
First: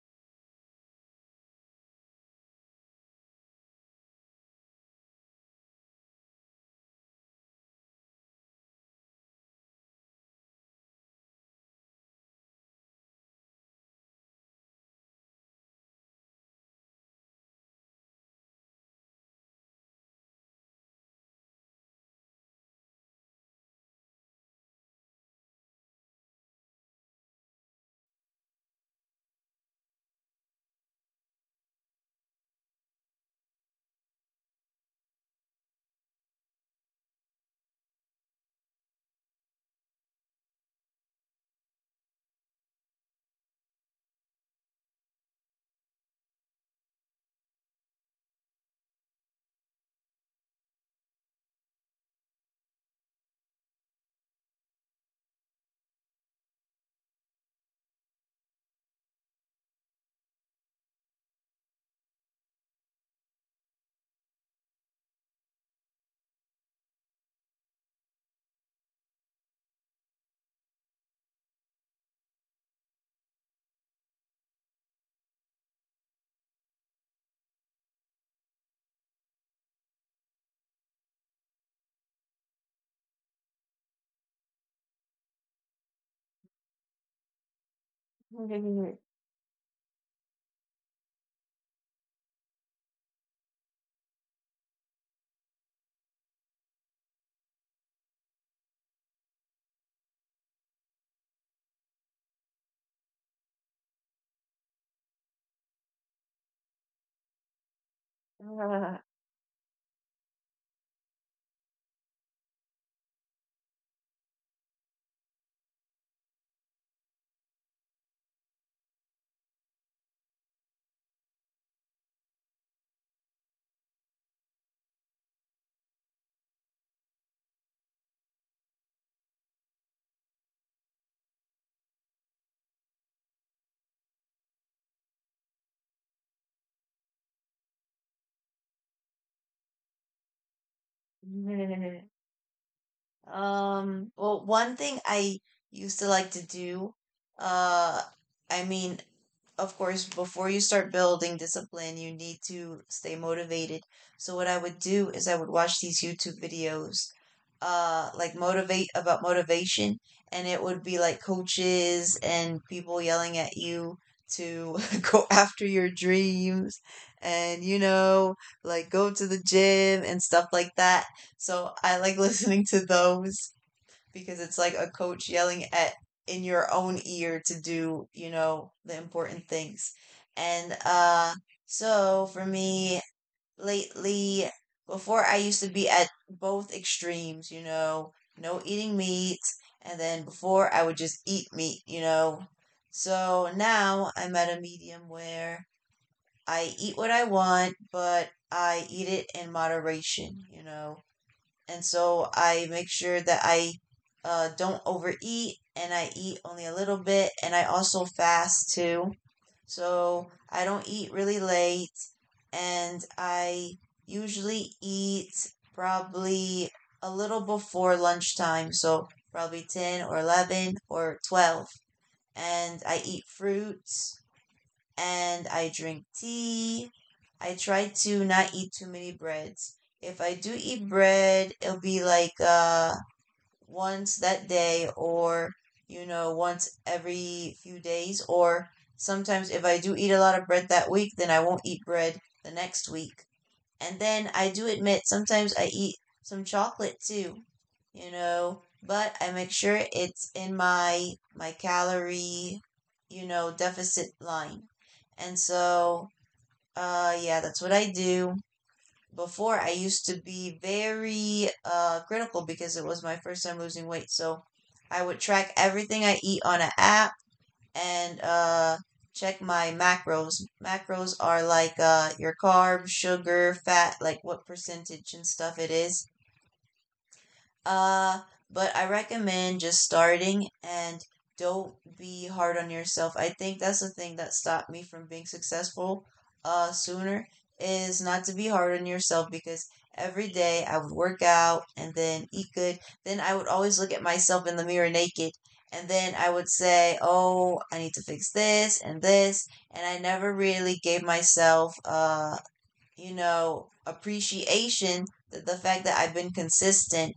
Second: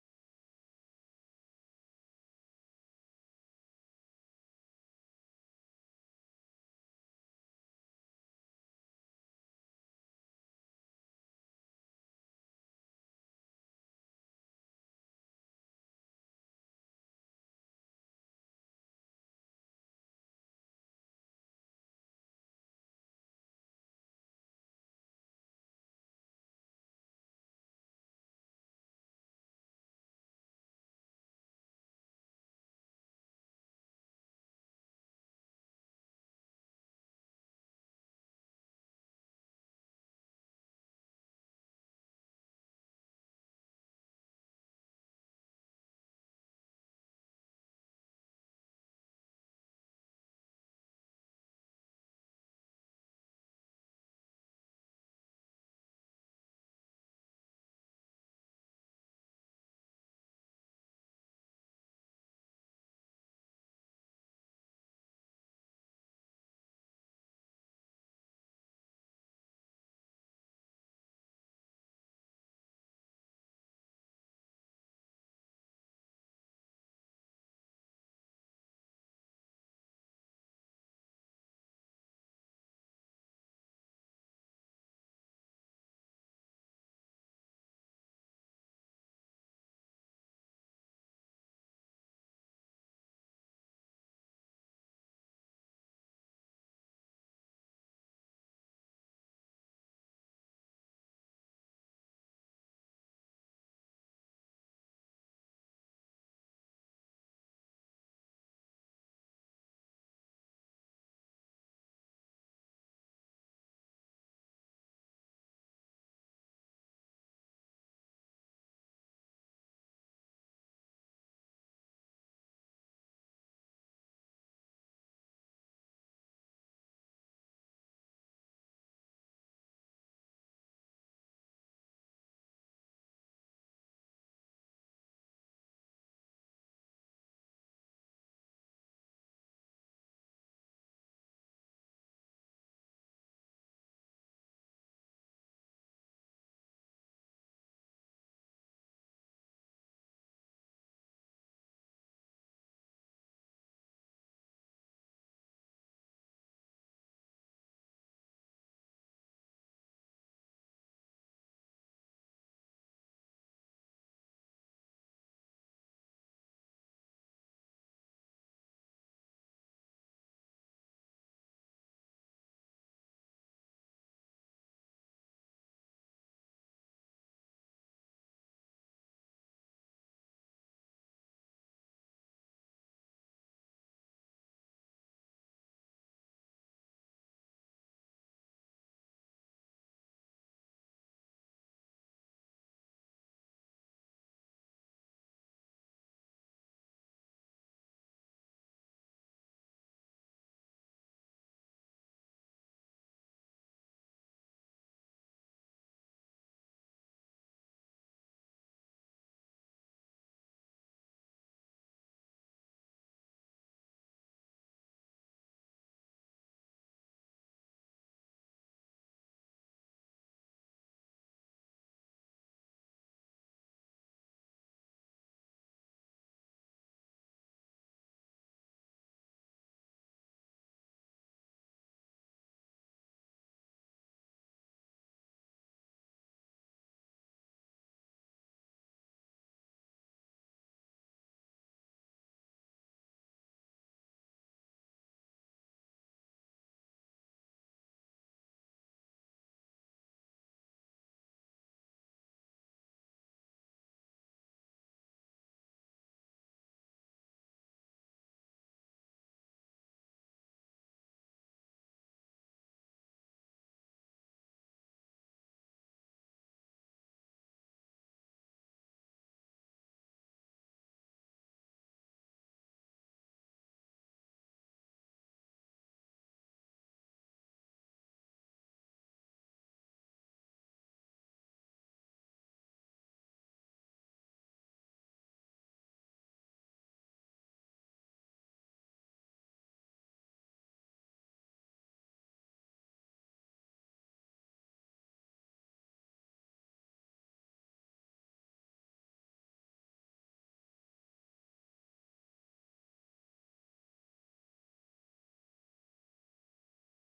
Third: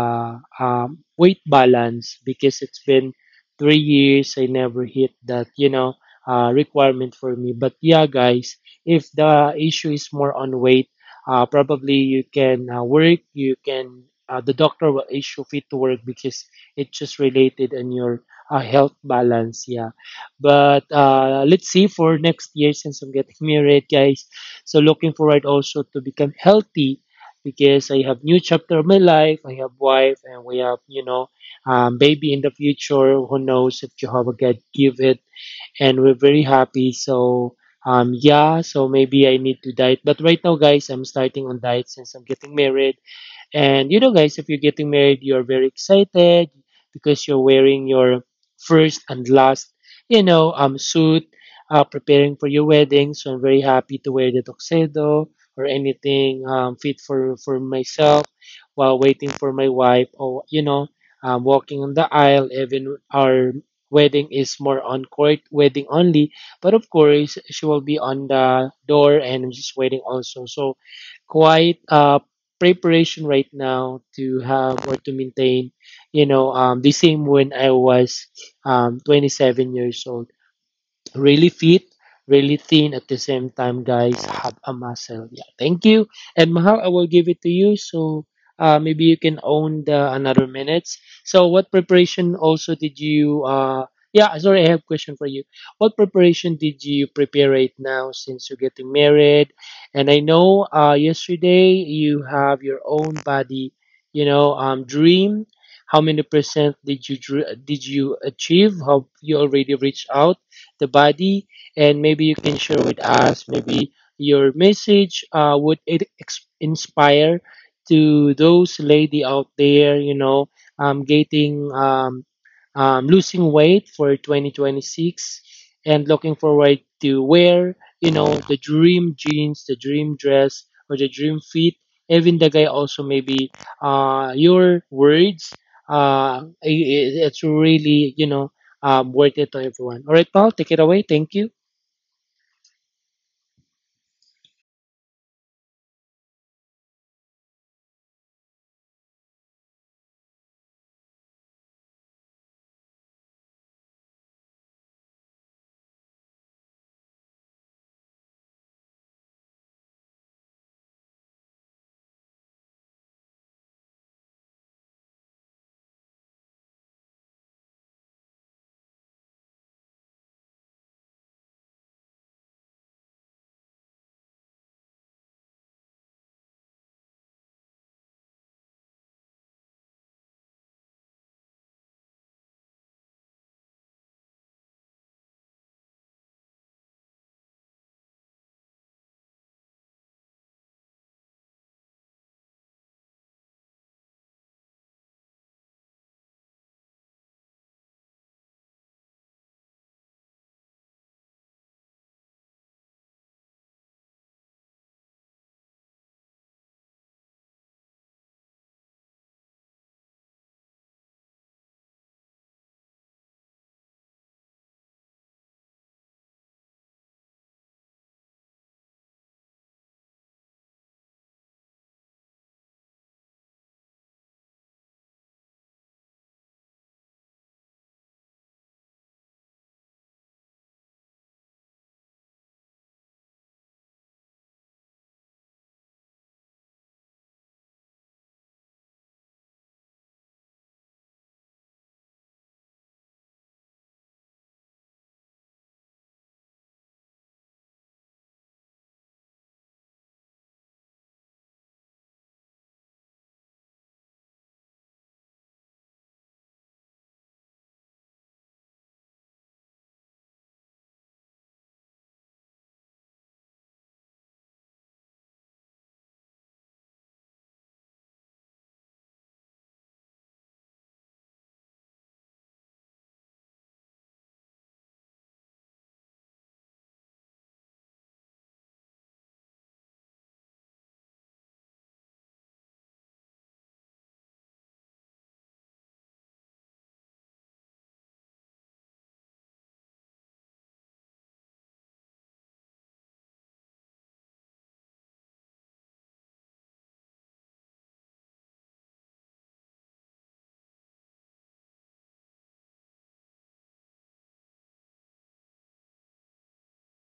S3: um, weight balance, because it's been three years I never hit that, you know, uh, requirement for me. But yeah, guys, if the issue is more on weight, uh, probably you can uh, work. You can uh, the doctor will issue fit to work because it's just related on your uh, health balance. Yeah. But uh, let's see for next year since I'm getting married, guys. So looking forward also to become healthy because I have new chapter of my life. I have wife and we have, you know, um, baby in the future. Who knows if Jehovah God give it? And we're very happy. So um, yeah. So maybe I need to diet. But right now, guys, I'm starting on diet since I'm getting married. And you know, guys, if you're getting married, you're very excited because you're wearing your first and last, you know, um, suit, uh, preparing for your wedding. So I'm very happy to wear the tuxedo or anything um, fit for for myself while waiting for my wife, or you know, um, walking on the aisle. Even our wedding is more on court wedding only, but of course she will be on the door and I'm just waiting also. So quite uh, preparation right now to have or to maintain, you know, um, the same when I was um, twenty-seven years old. Really fit, really thin at the same time, guys. Have a muscle. Yeah, thank you. And Mahal, I will give it to you. So uh, maybe you can own the another minutes. So what preparation also did you? Uh, yeah, sorry, I have a question for you. What preparation did you prepare right now since you're getting married? And I know uh, yesterday you have your own body, you know, um, dream. How many percent did you dr- did you achieve?
S1: Ah.
S3: Have you already reached out? The body, and maybe you can share with us maybe your message. Uh, would it ex- inspire to those lady out there, you know, um, getting um, um, losing weight for twenty twenty-six and looking forward to wear, you know, the dream jeans, the dream dress, or the dream fit. Even the guy also maybe uh, your words. Uh, i i- it's really, you know, um, worth it to everyone. All right, Paul, take it away. Thank you.
S1: Um, well, one thing I used to like to do, uh, I mean, of course, before you start building discipline, you need to stay motivated. So what I would do is I would watch these YouTube videos, uh, like motivate about motivation, and it would be like coaches and people yelling at you to go after your dreams, and you know, like, go to the gym and stuff like that. So I like listening to those because it's like a coach yelling at in your own ear to do, you know, the important things. And uh so for me lately, before I used to be at both extremes, you know, no eating meat, and then before I would just eat meat, you know. So now I'm at a medium where I eat what I want, but I eat it in moderation, you know and so I make sure that I uh, don't overeat, and I eat only a little bit, and I also fast too. So I don't eat really late, and I usually eat probably a little before lunchtime, so probably ten or eleven or twelve. And I eat fruits and I drink tea. I try to not eat too many breads. If I do eat bread, it'll be like uh once that day, or you know once every few days, or sometimes if I do eat a lot of bread that week, then I won't eat bread the next week. And then I do admit sometimes I eat some chocolate too, you know, but I make sure it's in my my calorie, you know, deficit line. And so, uh yeah, that's what I do. Before I used to be very uh critical because it was my first time losing weight. So, I would track everything I eat on an app and uh, check my macros. Macros are like uh, your carbs, sugar, fat, like what percentage and stuff it is. Uh, but I recommend just starting, and don't be hard on yourself. I think that's the thing that stopped me from being successful uh sooner, is not to be hard on yourself, because every day I would work out and then eat good. Then I would always look at myself in the mirror naked, and then I would say, "Oh, I need to fix this and this." And I never really gave myself uh, you know, appreciation that the fact that I've been consistent,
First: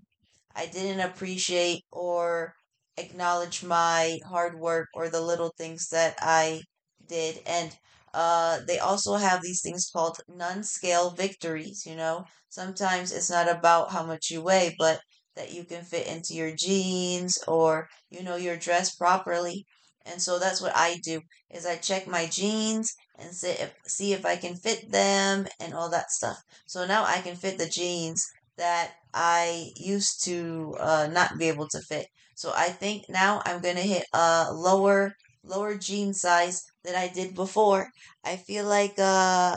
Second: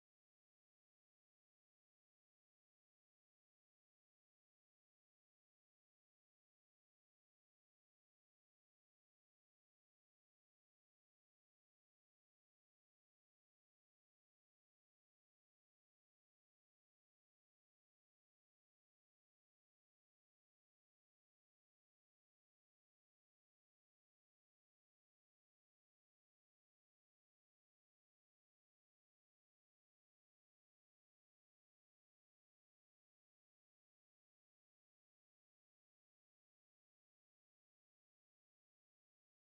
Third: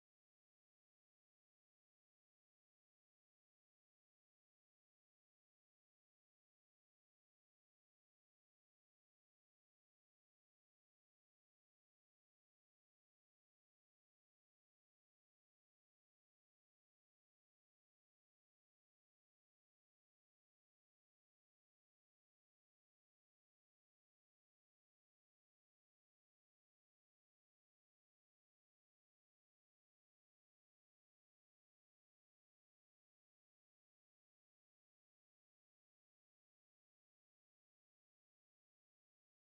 S1: I didn't appreciate or acknowledge my hard work or the little things that I did. And uh, they also have these things called non scale victories. You know, sometimes it's not about how much you weigh, but that you can fit into your jeans, or, you know, you're dressed properly. And so that's what I do is I check my jeans and see if, see if I can fit them and all that stuff. So now I can fit the jeans that I used to uh, not be able to fit. So I think now I'm gonna hit a lower lower jean size than I did before. I feel like uh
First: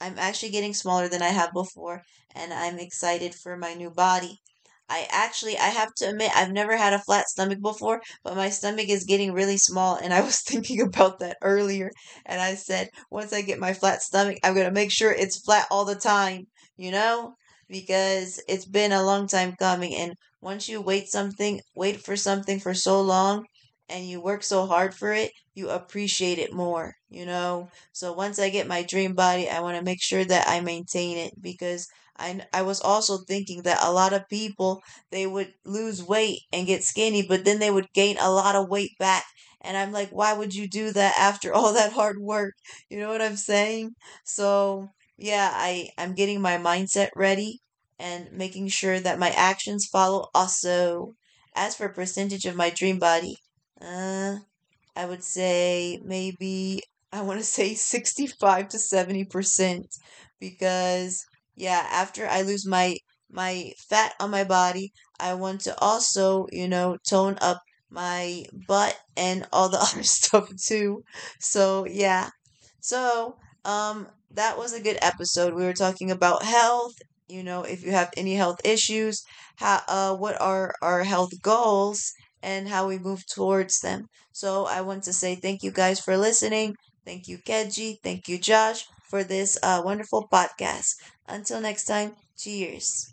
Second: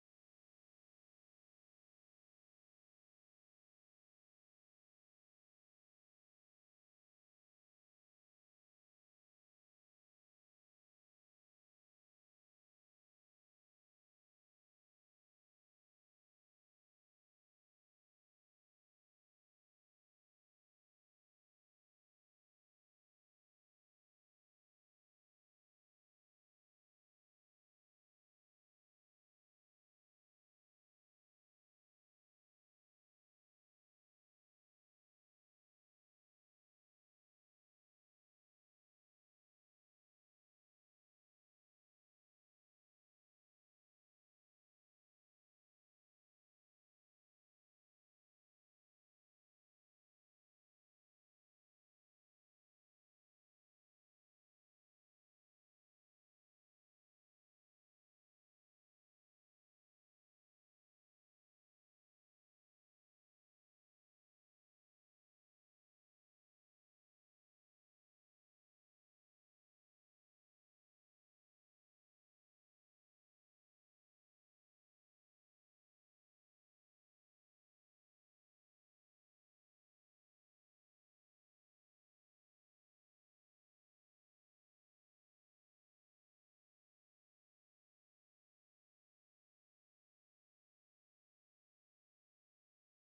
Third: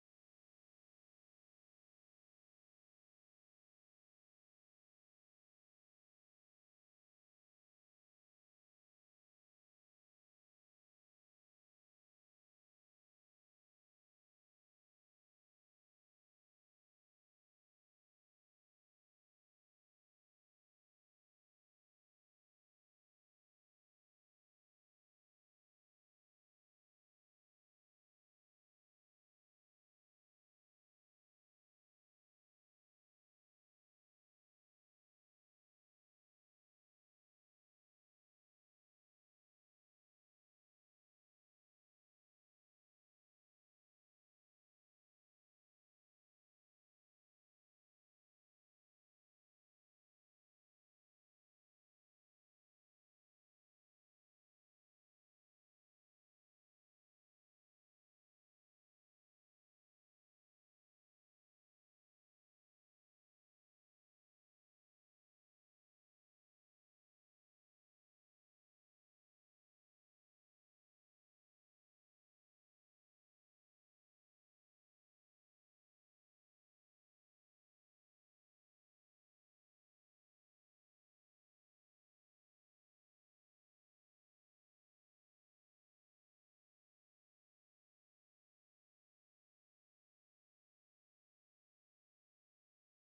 S1: I'm actually getting smaller than I have before, and I'm excited for my new body. I actually, I have to admit, I've never had a flat stomach before, but my stomach is getting really small, and I was thinking about that earlier. And I said, once I get my flat stomach, I'm gonna make sure it's flat all the time, you know, because it's been a long time coming. And once you wait something, wait for something for so long, and you work so hard for it, you appreciate it more, you know. So once I get my dream body, I want to make sure that I maintain it because I I was also thinking that a lot of people, they would lose weight and get skinny, but then they would gain a lot of weight back. And I'm like, why would you do that after all that hard work? You know what I'm saying? So yeah, I I'm getting my mindset ready and making sure that my actions follow also. As for percentage of my dream body, uh I would say maybe I want to say sixty-five to seventy percent because yeah, after I lose my my fat on my body, I want to also, you know, tone up my butt and all the other stuff too. So, yeah. So, um that was a good episode. We were talking about health, you know, if you have any health issues, how uh what are our health goals and how we move towards them. So I want to say thank you guys for listening. Thank you, Keji. Thank you, Josh, for this uh, wonderful podcast. Until next time, cheers.